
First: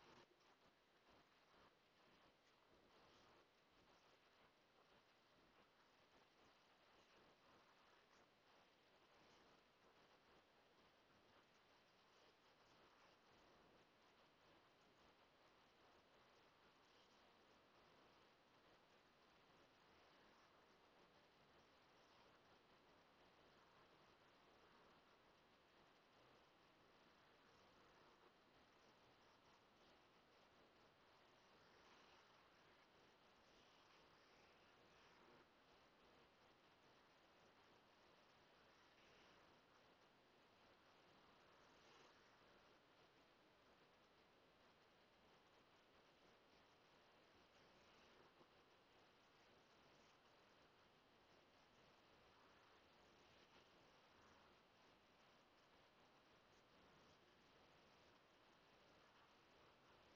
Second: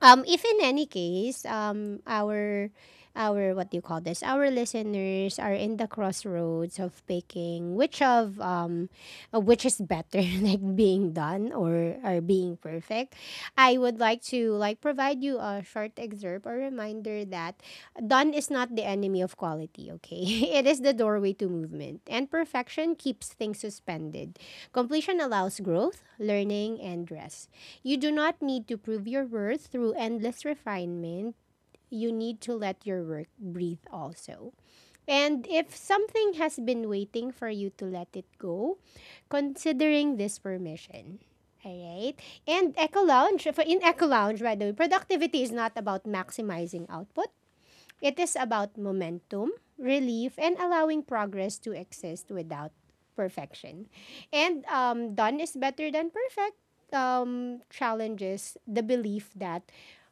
[SPEAKER 1] if in any case, our what do you call this? Our listeners are in the crossroads of picking which of which is better, like being done or being perfect. I would like to like provide you a short excerpt or reminder that done is not the enemy of quality. Okay, it is the doorway to movement, and perfection keeps things suspended. Completion allows growth, learning, and rest. You do not need to prove your worth through endless refinement. You need to let your work breathe also. And if something has been waiting for you to let it go, considering this permission. Alright? And Eco Lounge, for in Eco Lounge, by the way, productivity is not about maximizing output. It is about momentum, relief, and allowing progress to exist without perfection. And done is better than perfect challenges the belief that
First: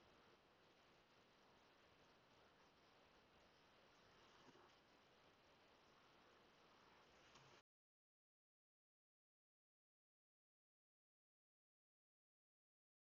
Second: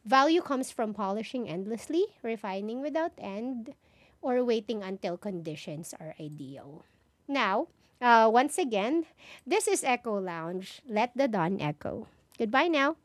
[SPEAKER 1] value comes from polishing endlessly, refining without end, or waiting until conditions are ideal. Now, once again, this is Echo Lounge. Let the dawn echo. Goodbye now.